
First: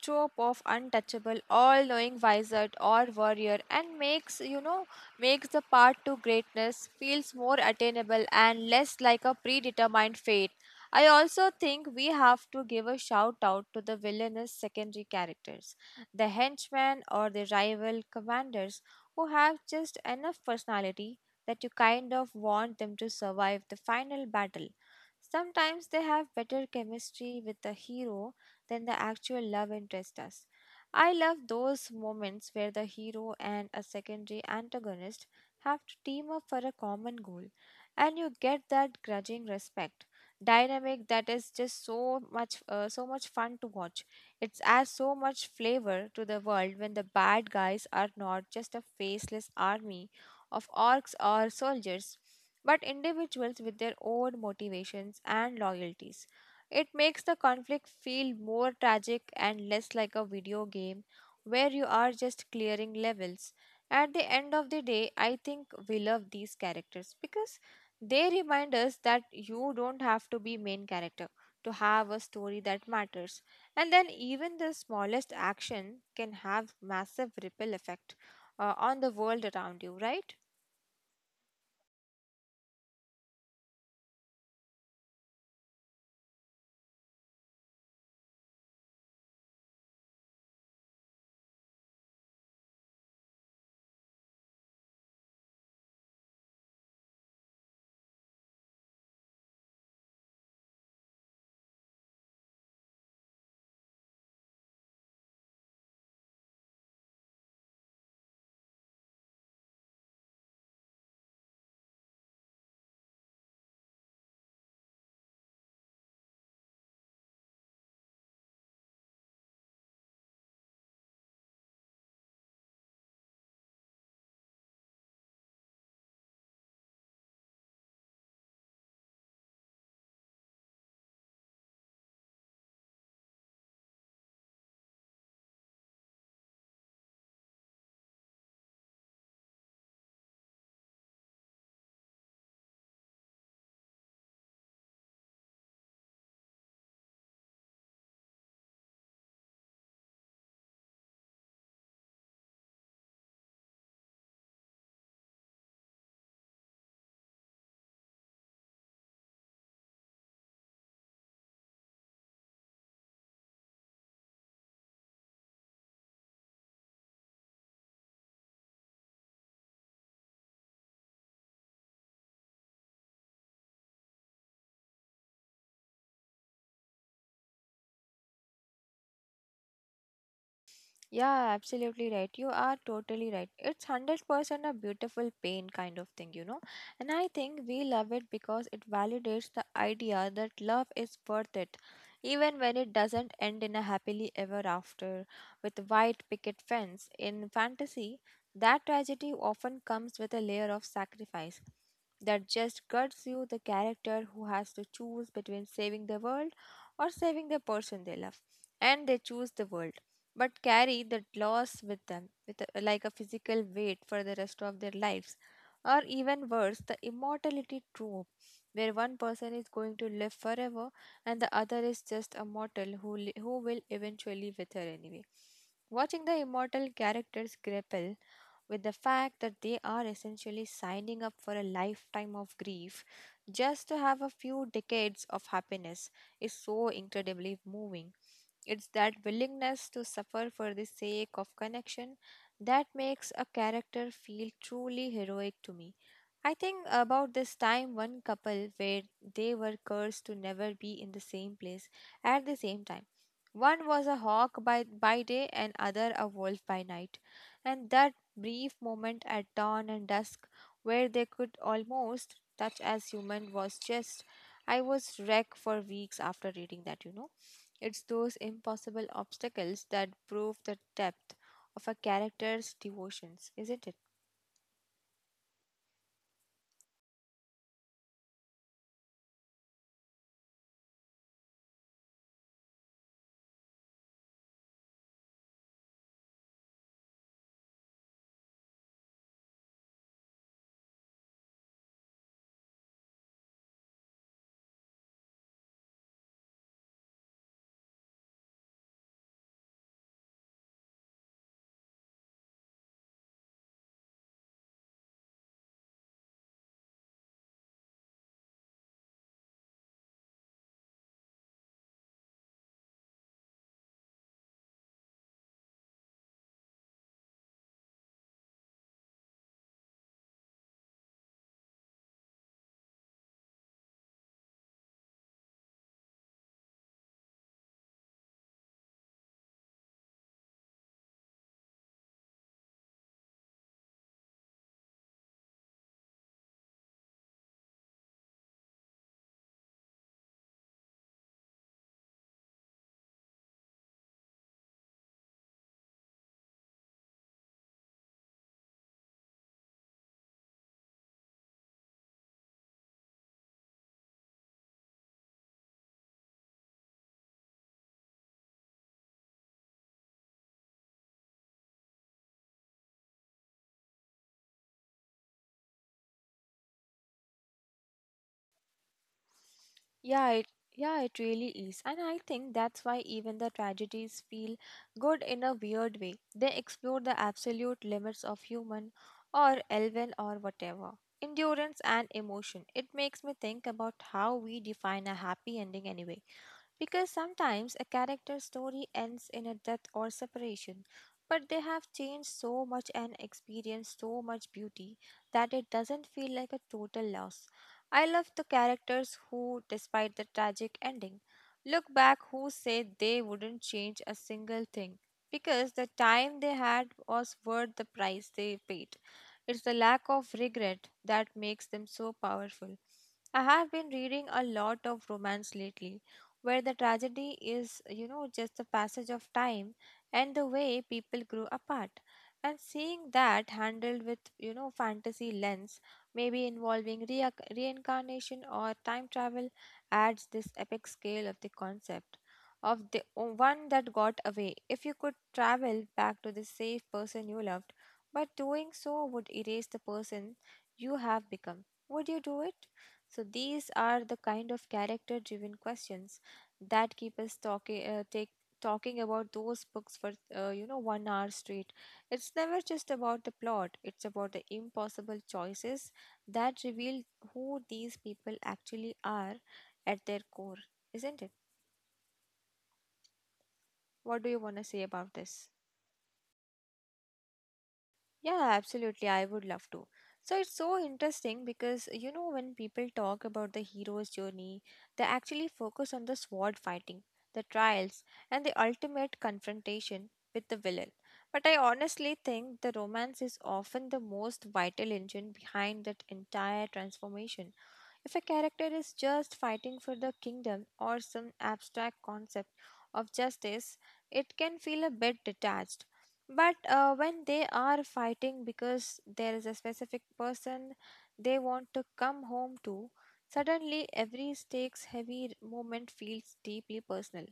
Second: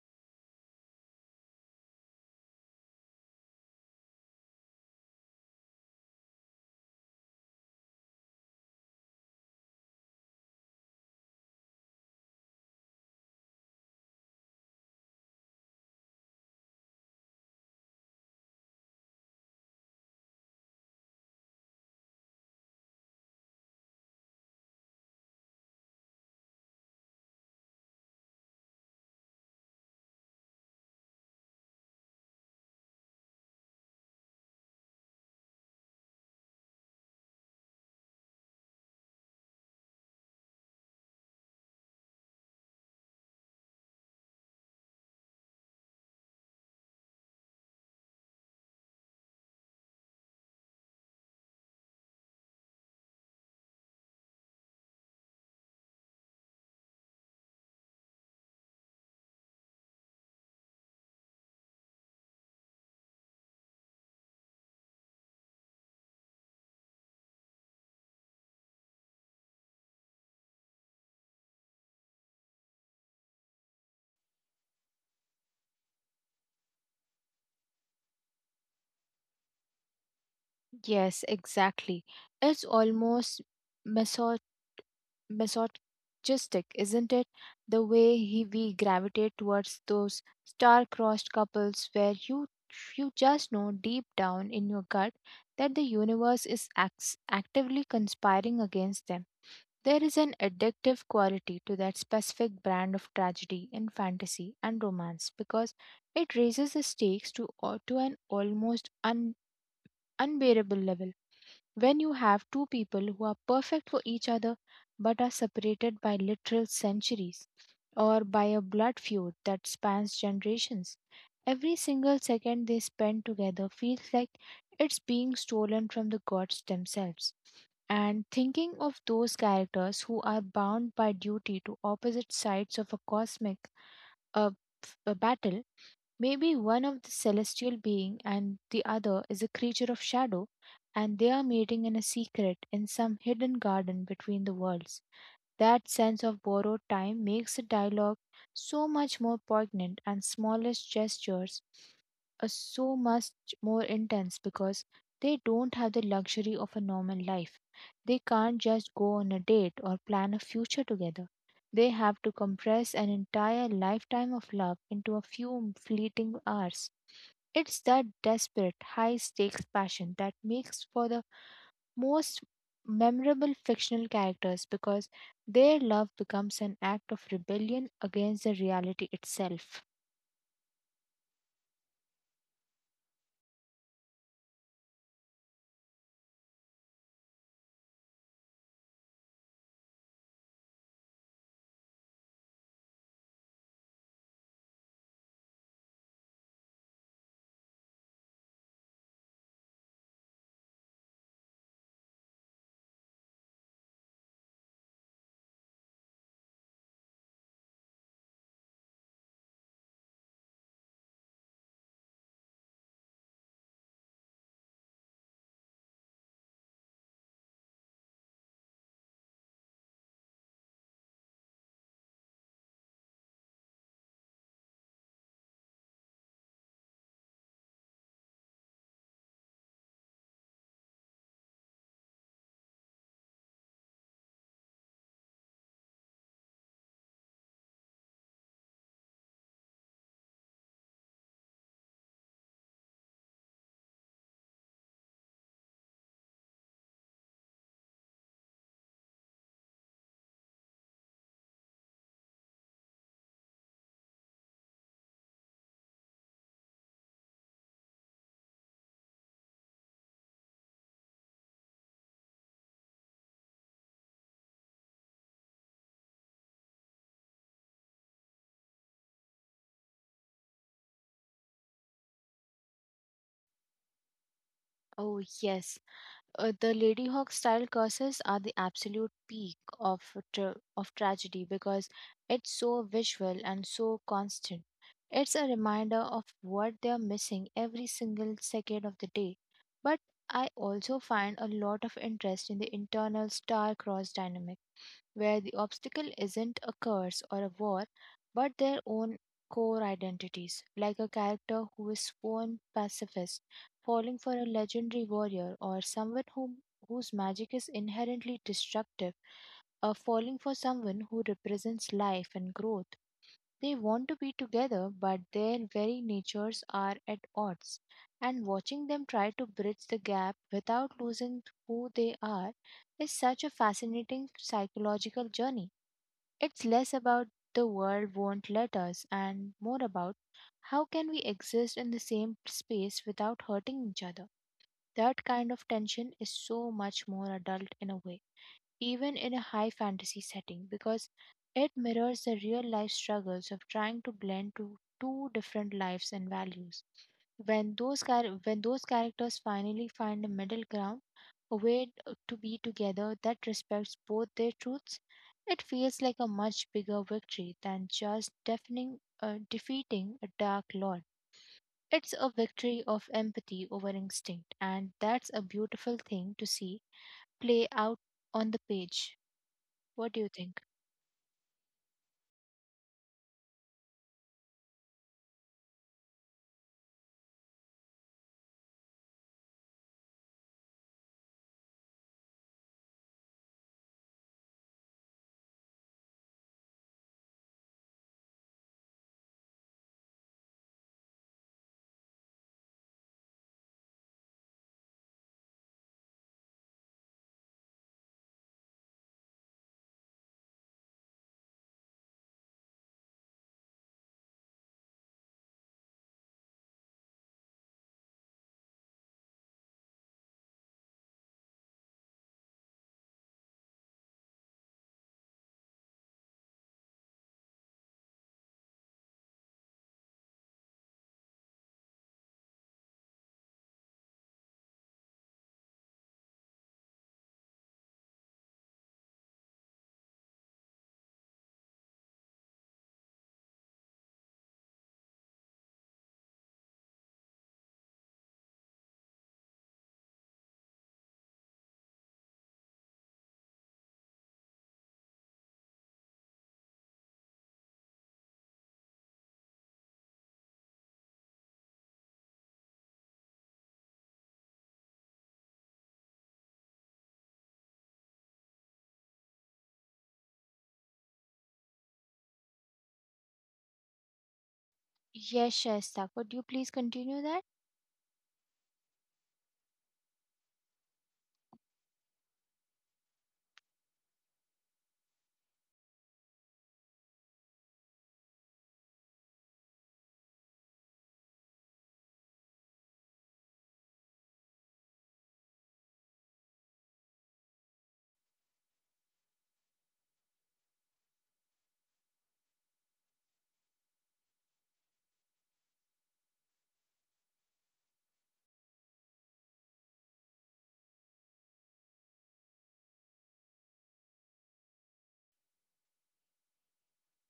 [SPEAKER 1] trope of untouchable, all knowing wizard or warrior and makes you know makes the path to greatness feels more attainable and less like a predetermined fate. I also think we have to give a shout out to the villainous secondary characters, the henchmen or the rival commanders who have just enough personality that you kind of want them to survive the final battle. Sometimes they have better chemistry with the hero than the actual love interest does. I love those moments where the hero and a secondary antagonist have to team up for a common goal, and you get that grudging respect dynamic that is just so much fun to watch. It adds so much flavor to the world when the bad guys are not just a faceless army of orcs or soldiers, but individuals with their own motivations and loyalties. It makes the conflict feel more tragic and less like a video game where you are just clearing levels. At the end of the day, I think we love these characters because they remind us that you don't have to be main character to have a story that matters. And then even the smallest action can have massive ripple effect on the world around you, right?
[SPEAKER 2] Yes, exactly. It's almost masochistic, isn't it? The way we gravitate towards those star-crossed couples where you just know deep down in your gut that the universe is actively conspiring against them. There is an addictive quality to that specific brand of tragedy in fantasy and romance, because it raises the stakes to, to an almost unbearable level when you have two people who are perfect for each other but are separated by literal centuries or by a blood feud that spans generations. Every single second they spend together feels like it's being stolen from the gods themselves. And thinking of those characters who are bound by duty to opposite sides of a cosmic uh, a battle. Maybe one of the celestial being and the other is a creature of shadow, and they are meeting in a secret, in some hidden garden between the worlds. That sense of borrowed time makes the dialogue so much more poignant, and smallest gestures are so much more intense because they don't have the luxury of a normal life. They can't just go on a date or plan a future together. They have to compress an entire lifetime of love into a few fleeting hours. It's that desperate, high stakes passion that makes for the most memorable fictional characters, because their love becomes an act of rebellion against the reality itself.
[SPEAKER 1] Yeah, absolutely right. You are totally right. It's 100% a beautiful pain kind of thing, you know. And I think we love it because it validates the idea that love is worth it, even when it doesn't end in a happily ever after with white picket fence. In fantasy, that tragedy often comes with a layer of sacrifice that just guts you, the character who has to choose between saving the world or saving the person they love. And they choose the world but carry that loss with them, with a, like a physical weight for the rest of their lives. Or even worse, the immortality trope, where one person is going to live forever and the other is just a mortal who will eventually wither anyway. Watching the immortal characters grapple with the fact that they are essentially signing up for a lifetime of grief just to have a few decades of happiness is so incredibly moving. It's that willingness to suffer for the sake of connection that makes a character feel truly heroic to me. I think about this time one couple where they were cursed to never be in the same place at the same time. One was a hawk by day and other a wolf by night. And that brief moment at dawn and dusk where they could almost touch as human was just, I was wrecked for weeks after reading that, you know. It's those impossible obstacles that prove the depth of a character's devotions, isn't it?
[SPEAKER 2] Oh, yes. The Lady Hawk style curses are the absolute peak of tragedy, because it's so visual and so constant. It's a reminder of what they're missing every single second of the day. But I also find a lot of interest in the internal star-crossed dynamic, where the obstacle isn't a curse or a war, but their own core identities. Like a character who is sworn pacifist, falling for a legendary warrior, or someone whose magic is inherently destructive, or falling for someone who represents life and growth. They want to be together, but their very natures are at odds. And watching them try to bridge the gap without losing who they are is such a fascinating psychological journey. It's less about the world won't let us, and more about how can we exist in the same space without hurting each other. That kind of tension is so much more adult in a way, even in a high fantasy setting, because it mirrors the real life struggles of trying to blend to two different lives and values. When those characters finally find a middle ground, a way to be together that respects both their truths, it feels like a much bigger victory than just defeating a dark lord. It's a victory of empathy over instinct, and that's a beautiful thing to see play out on the page. What do
[SPEAKER 1] Yeah,
[SPEAKER 2] you
[SPEAKER 1] it
[SPEAKER 2] think?
[SPEAKER 1] yeah, it really is. And I think that's why even the tragedies feel good in a weird way. They explore the absolute limits of human or elven or whatever. Endurance and emotion. It makes me think about how we define a happy ending anyway. Because sometimes a character's story ends in a death or separation, but they have changed so much and experienced so much beauty that it doesn't feel like a total loss. I love the characters who, despite the tragic ending, look back who said they wouldn't change a single thing because the time they had was worth the price they paid. It's the lack of regret that makes them so powerful. I have been reading a lot of romance lately where the tragedy is, you know, just the passage of time and the way people grew apart. And seeing that handled with, you know, fantasy lens, maybe involving reincarnation or time travel, adds this epic scale of the concept of the one that got away. If you could travel back to the safe person you loved, but doing so would erase the person you have become, would you do it? So these are the kind of character driven questions that keep us talking take talking about those books for you know one hour straight. It's never just about the plot. It's about the impossible choices that reveal who these people actually are at their core, isn't it? What do you want to say about this?
[SPEAKER 2] Yes, Shaista, could you please continue that?
[SPEAKER 1] Yeah, absolutely. I would love to. So it's so interesting because you know when people talk about the hero's journey, they actually focus on the sword fighting, the trials, and the ultimate confrontation with the villain. But I honestly think the romance is often the most vital engine behind that entire transformation. If a character is just fighting for the kingdom or some abstract concept of justice, it can feel a bit detached. But when they are fighting because there is a specific person they want to come home to, suddenly every stakes heavy moment feels deeply personal.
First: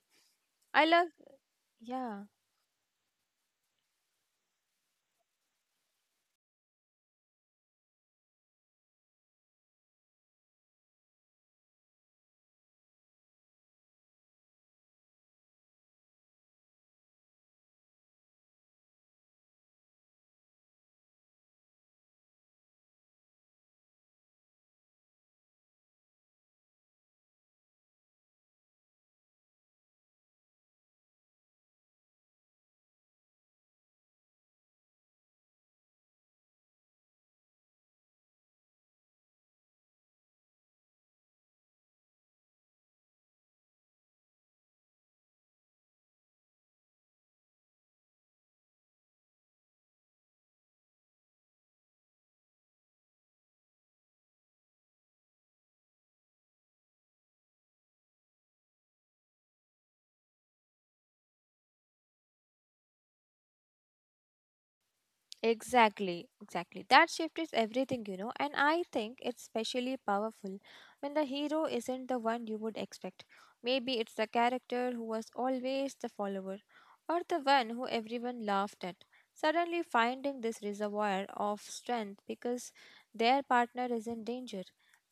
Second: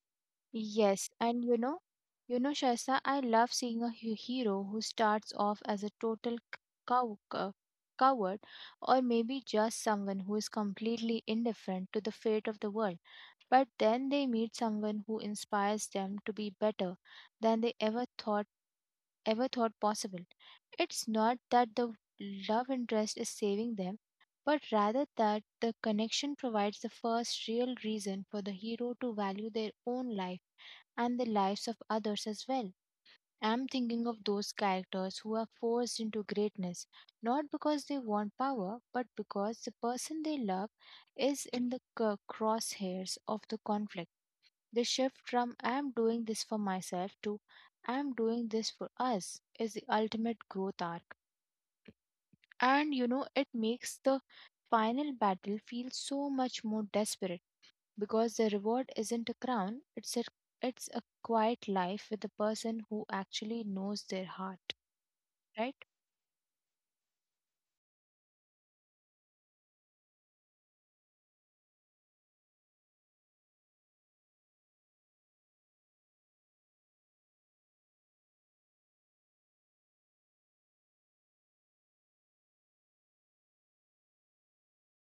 [SPEAKER 1] I love,
[SPEAKER 2] Yes, and
[SPEAKER 1] yeah.
[SPEAKER 2] Shaisa, I love seeing a hero who starts off as a total cow, cow- coward, or maybe just someone who is completely indifferent to the fate of the world. But then they meet someone who inspires them to be better than they ever thought possible. It's not that the love interest is saving them, but rather that the connection provides the first real reason for the hero to value their own life and the lives of others as well. I'm thinking of those characters who are forced into greatness, not because they want power, but because the person they love is in the crosshairs of the conflict. The shift from I'm doing this for myself to I'm doing this for us is the ultimate growth arc. And it makes the final battle feel so much more desperate, because the reward isn't a crown, it's a quiet life with the person who actually knows their heart, right?
[SPEAKER 1] Exactly, exactly. That shift is everything, you know, and I think it's especially powerful when the hero isn't the one you would expect. Maybe it's the character who was always the follower or the one who everyone laughed at. Suddenly finding this reservoir of strength because their partner is in danger.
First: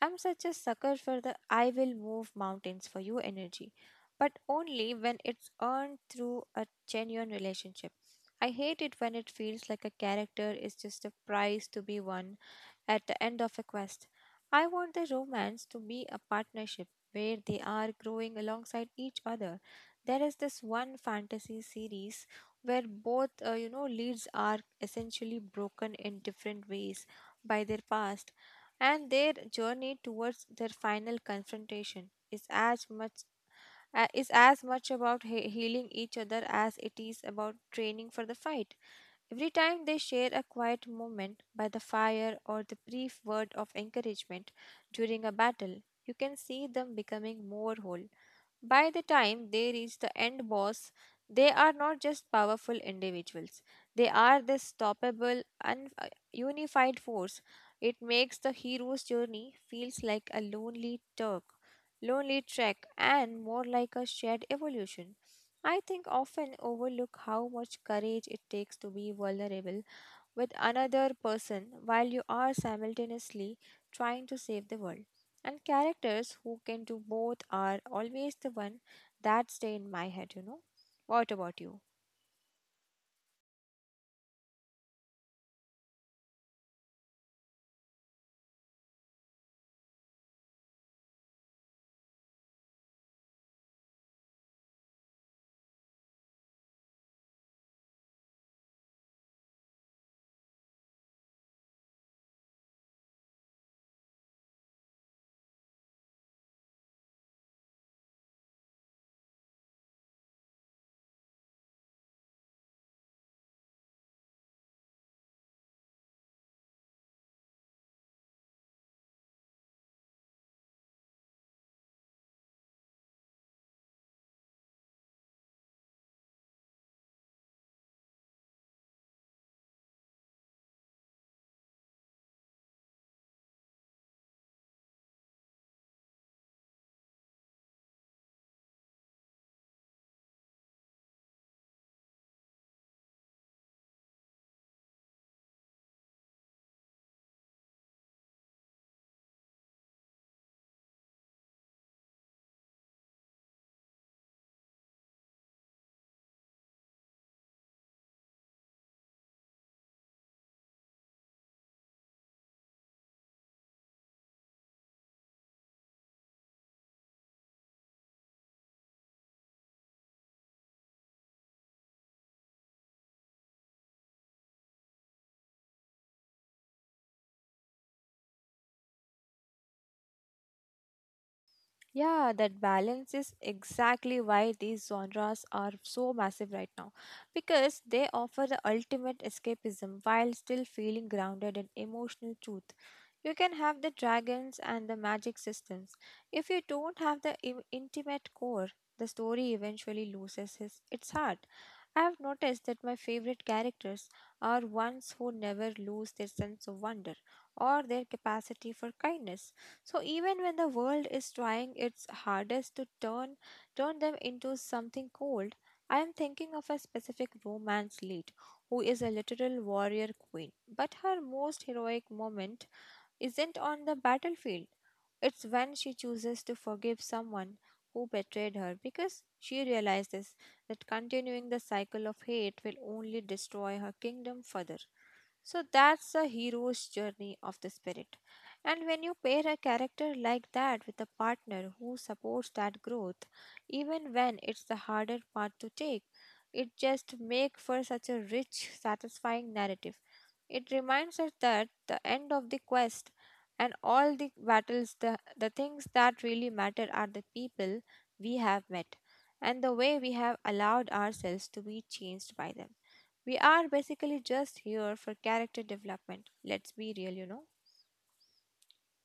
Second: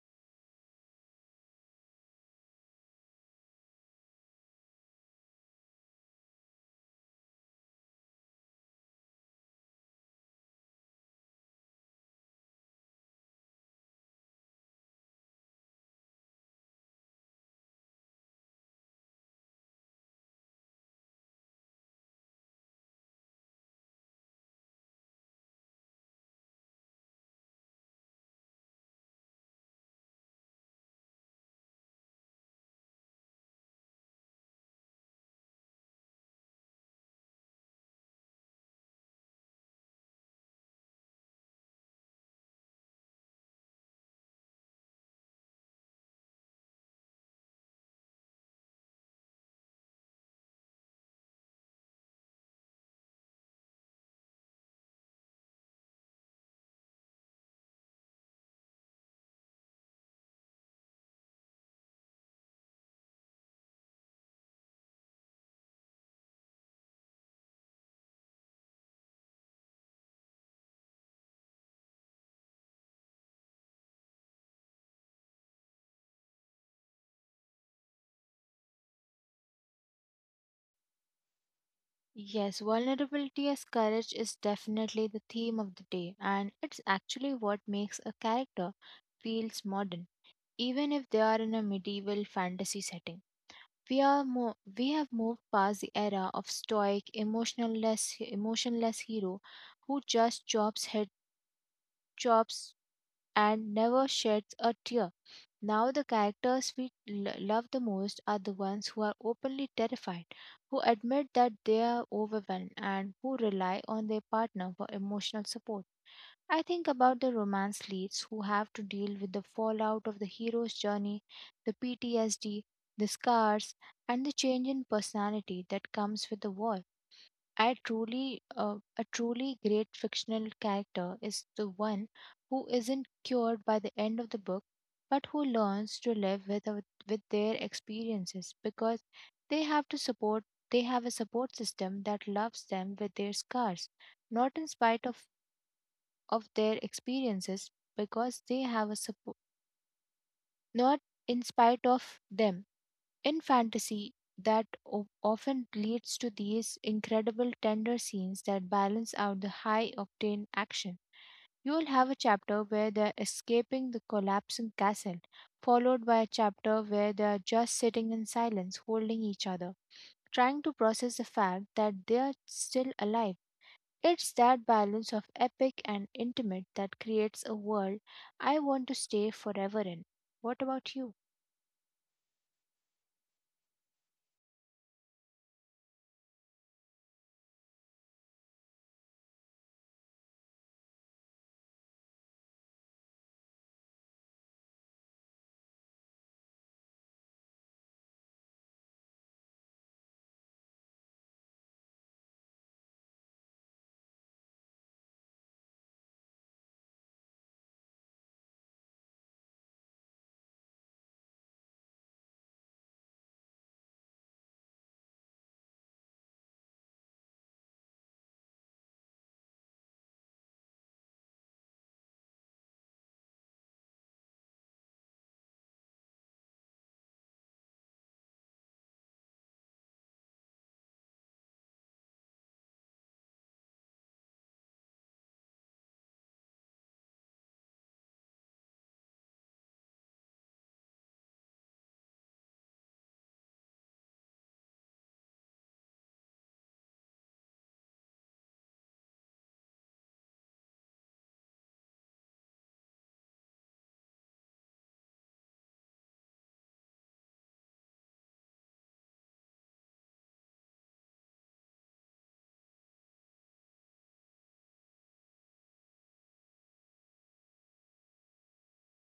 [SPEAKER 1] I'm such a sucker for the I will move mountains for you energy, but only when it's earned through a genuine relationship. I hate it when it feels like a character is just a prize to be won at the end of a quest. I want the romance to be a partnership where they are growing alongside each other. There is this one fantasy series where both, you know, leads are essentially broken in different ways by their past, and their journey towards their final confrontation is as much about healing each other as it is about training for the fight. Every time they share a quiet moment by the fire or the brief word of encouragement during a battle, you can see them becoming more whole. By the time they reach the end boss, they are not just powerful individuals. They are this stoppable, unified force. It makes the hero's journey feels like lonely trek, and more like a shared evolution. I think often overlook how much courage it takes to be vulnerable with another person while you are simultaneously trying to save the world. And characters who can do both are always the one that stay in my head, you know. What about you?
[SPEAKER 2] Yes, vulnerability as courage is definitely the theme of the day, and it's actually what makes a character feels modern, even if they are in a medieval fantasy setting. We have moved past the era of stoic, emotionless hero who just chops head, chops, and never sheds a tear. Now, the characters we love the most are the ones who are openly terrified, who admit that they are overwhelmed, and who rely on their partner for emotional support. I think about the romance leads who have to deal with the fallout of the hero's journey, the PTSD, the scars, and the change in personality that comes with the war. A truly great fictional character is the one who isn't cured by the end of the book, but who learns to live with their experiences because they have to support. They have a support system that loves them with their scars, not in spite of their experiences, because they have a support. Not in spite of them, in fantasy, that often leads to these incredible tender scenes that balance out the high octane action. You will have a chapter where they're escaping the collapsing castle, followed by a chapter where they're just sitting in silence, holding each other, trying to process the fact that they're still alive. It's that balance of epic and intimate that creates a world I want to stay forever in. What about you?
[SPEAKER 1] Yeah, that balance is exactly why these genres are so massive right now because they offer the ultimate escapism while still feeling grounded in emotional truth. You can have the dragons and the magic systems. If you don't have the intimate core, the story eventually loses its heart. I have noticed that my favorite characters are ones who never lose their sense of wonder or their capacity for kindness, so even when the world is trying its hardest to turn them into something cold, I am thinking of a specific romance lead who is a literal warrior queen, but her most heroic moment isn't on the battlefield. It's when she chooses to forgive someone who betrayed her because she realizes that continuing the cycle of hate will only destroy her kingdom further. So that's a hero's journey of the spirit. And when you pair a character like that with a partner who supports that growth, even when it's the harder path to take, it just makes for such a rich, satisfying narrative. It reminds us that the end of the quest and all the battles, the things that really matter are the people we have met and the way we have allowed ourselves to be changed by them. We are basically just here for character development. Let's be real, you know.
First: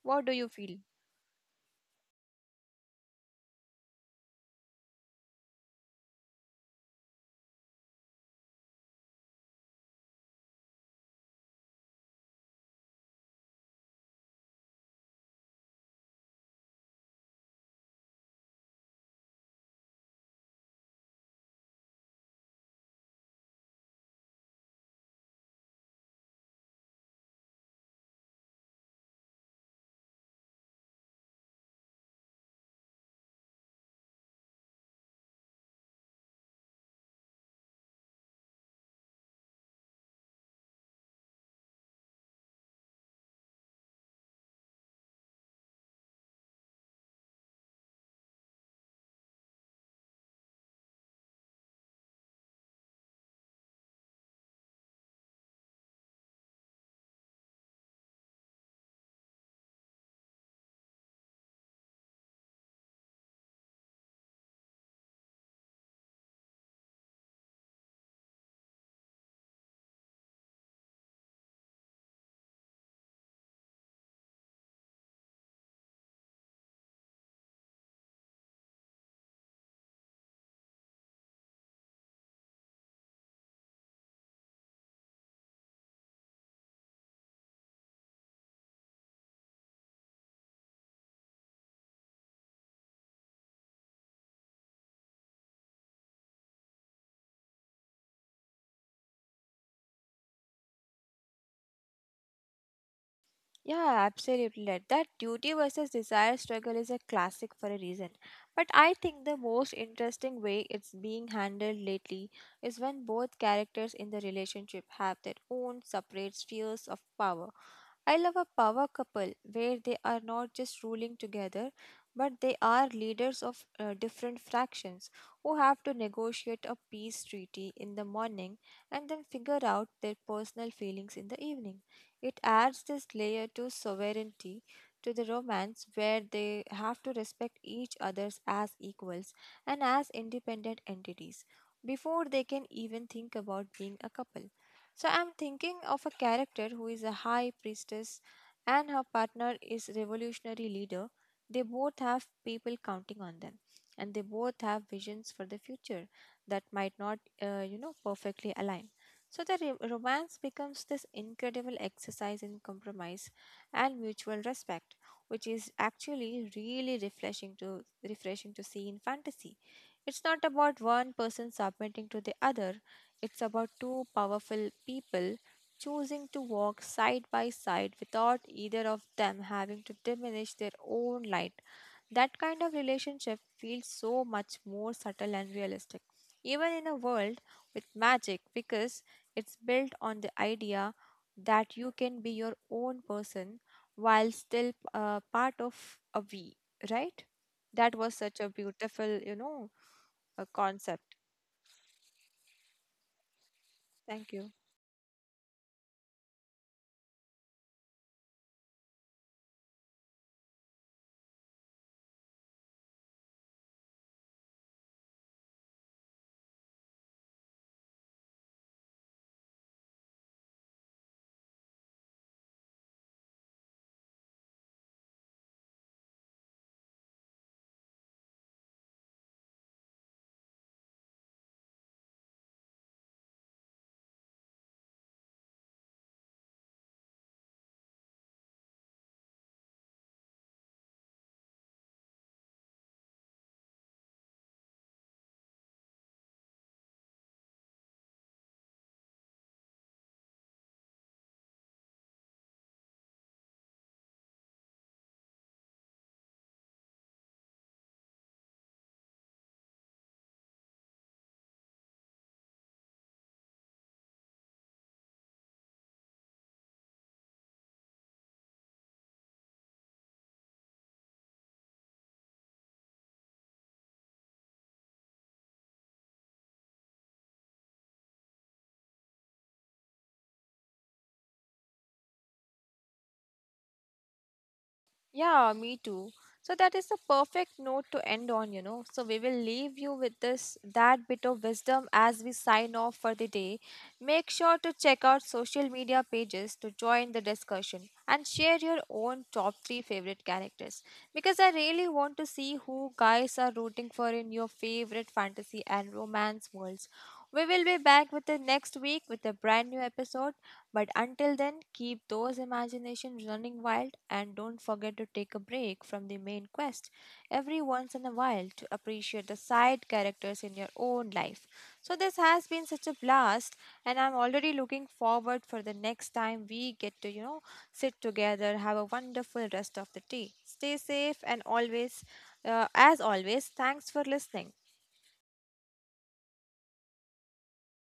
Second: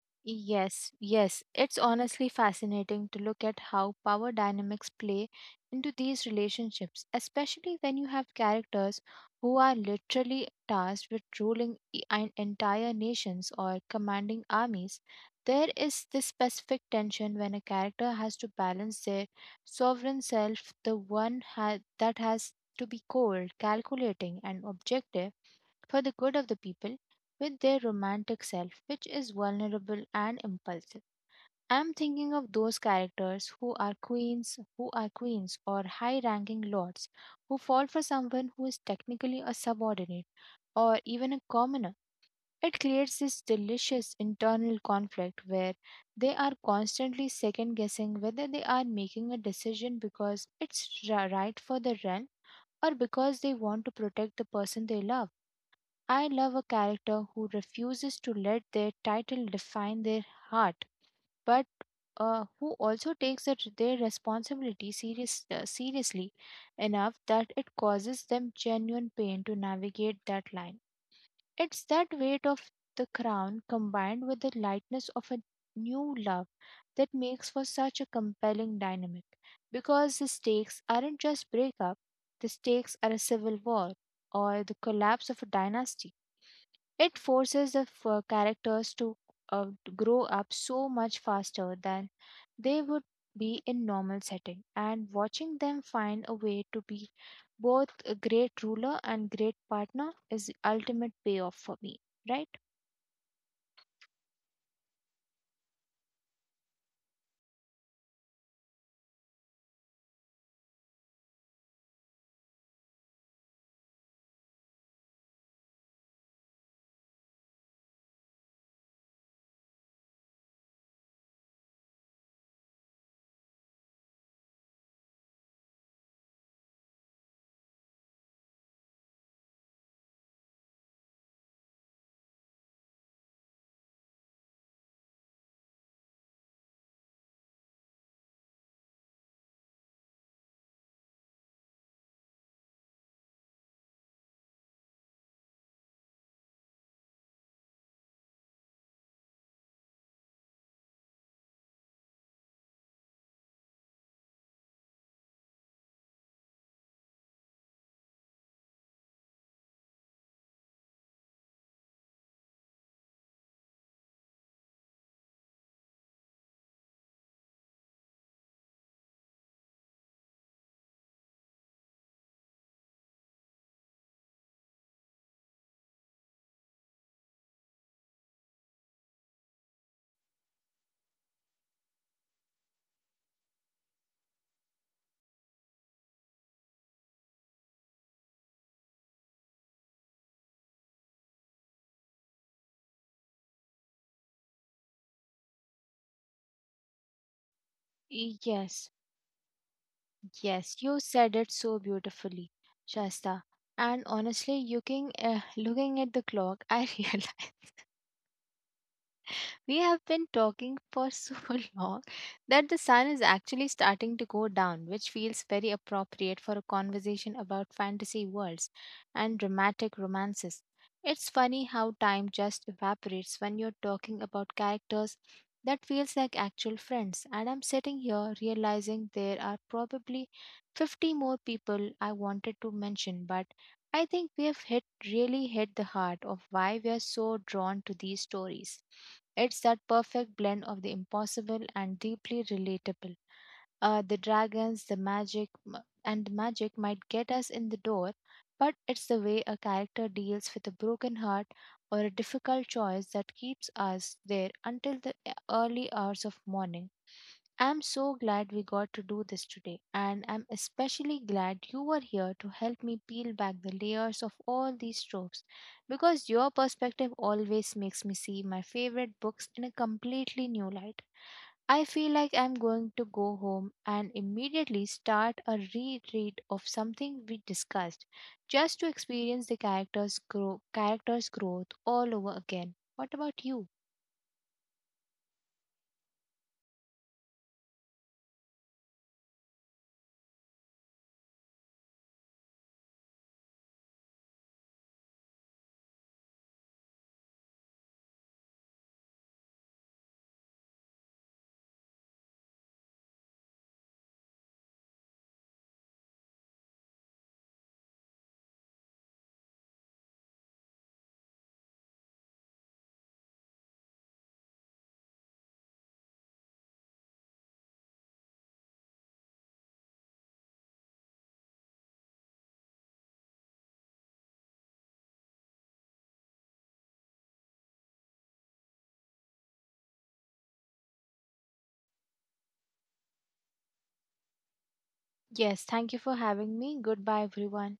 [SPEAKER 1] What do you feel?
[SPEAKER 2] Yes, yes. It's honestly fascinating to look at how power dynamics play into these relationships, especially when you have characters who are literally tasked with ruling entire nations or commanding armies. There is this specific tension when a character has to balance their sovereign self, the one that has to be cold, calculating, and objective for the good of the people, with their romantic self, which is vulnerable and impulsive. I'm thinking of those characters who are queens or high ranking lords, who fall for someone who is technically a subordinate or even a commoner. It creates this delicious internal conflict, where they are constantly second guessing whether they are making a decision because it's right for the realm, or because they want to protect the person they love. I love a character who refuses to let their title define their heart, but who also takes their responsibility seriously enough that it causes them genuine pain to navigate that line. It's that weight of the crown combined with the lightness of a new love that makes for such a compelling dynamic. Because the stakes aren't just breakup, the stakes are a civil war or the collapse of a dynasty. It forces the characters to uh, grow up so much faster than they would be in normal setting. And watching them find a way to be both a great ruler and great partner is the ultimate payoff for me, right?
[SPEAKER 1] Yeah, absolutely. Right, that duty versus desire struggle is a classic for a reason. But I think the most interesting way it's being handled lately is when both characters in the relationship have their own separate spheres of power. I love a power couple where they are not just ruling together, but they are leaders of different fractions who have to negotiate a peace treaty in the morning and then figure out their personal feelings in the evening. It adds this layer to sovereignty to the romance where they have to respect each other's as equals and as independent entities before they can even think about being a couple. So I'm thinking of a character who is a high priestess and her partner is revolutionary leader. They both have people counting on them and they both have visions for the future that might not you know perfectly align. So the romance becomes this incredible exercise in compromise and mutual respect, which is actually really refreshing to see in fantasy. It's not about one person submitting to the other, it's about two powerful people choosing to walk side by side without either of them having to diminish their own light. That kind of relationship feels so much more subtle and realistic, even in a world with magic, because it's built on the idea that you can be your own person while still part of a we, right? That was such a
[SPEAKER 2] Yes,
[SPEAKER 1] beautiful, you know, a
[SPEAKER 2] yes, you
[SPEAKER 1] concept.
[SPEAKER 2] said it so beautifully, Shasta. And
[SPEAKER 1] Thank you.
[SPEAKER 2] honestly, looking, looking at the clock, I realized we have been talking for so long that the sun is actually starting to go down, which feels very appropriate for a conversation about fantasy worlds and dramatic romances. It's funny how time just evaporates when you're talking about characters that feels like actual friends, and I'm sitting here realizing there are probably 50 more people I wanted to mention, but I think we have hit really hit the heart of why we are so drawn to these stories. It's that perfect blend of the impossible and deeply relatable. The dragons, the magic, and the magic might get us in the door, but it's the way a character deals with a broken heart or a difficult choice that keeps us there until the early hours of morning. I'm so glad we got to do this today, and I'm especially glad you were here to help me peel back the layers of all these tropes, because your perspective always makes me see my favorite books in a completely new light. I feel like I'm going to go home and immediately start a reread of something we discussed, just to experience the characters growth all over again. What about you?
[SPEAKER 1] Yeah, me too. So that is the perfect note to end on, you know. So we will leave you with this, that bit of wisdom as we sign off for the day. Make sure to check out social media pages to join the discussion and share your own top three favorite characters because I really want to see who guys are rooting for in your favorite fantasy and romance worlds. We will be back with the next week with a brand new episode. But until then, keep those imaginations running wild and don't forget to take a break from the main quest every once in a while to appreciate the side characters in your own life. So this has been such a blast and I'm already looking forward for the next time we get to, you know, sit together. Have a wonderful rest of the day. Stay safe and always as always, thanks for listening.
[SPEAKER 2] Yes, thank you for having me. Goodbye everyone.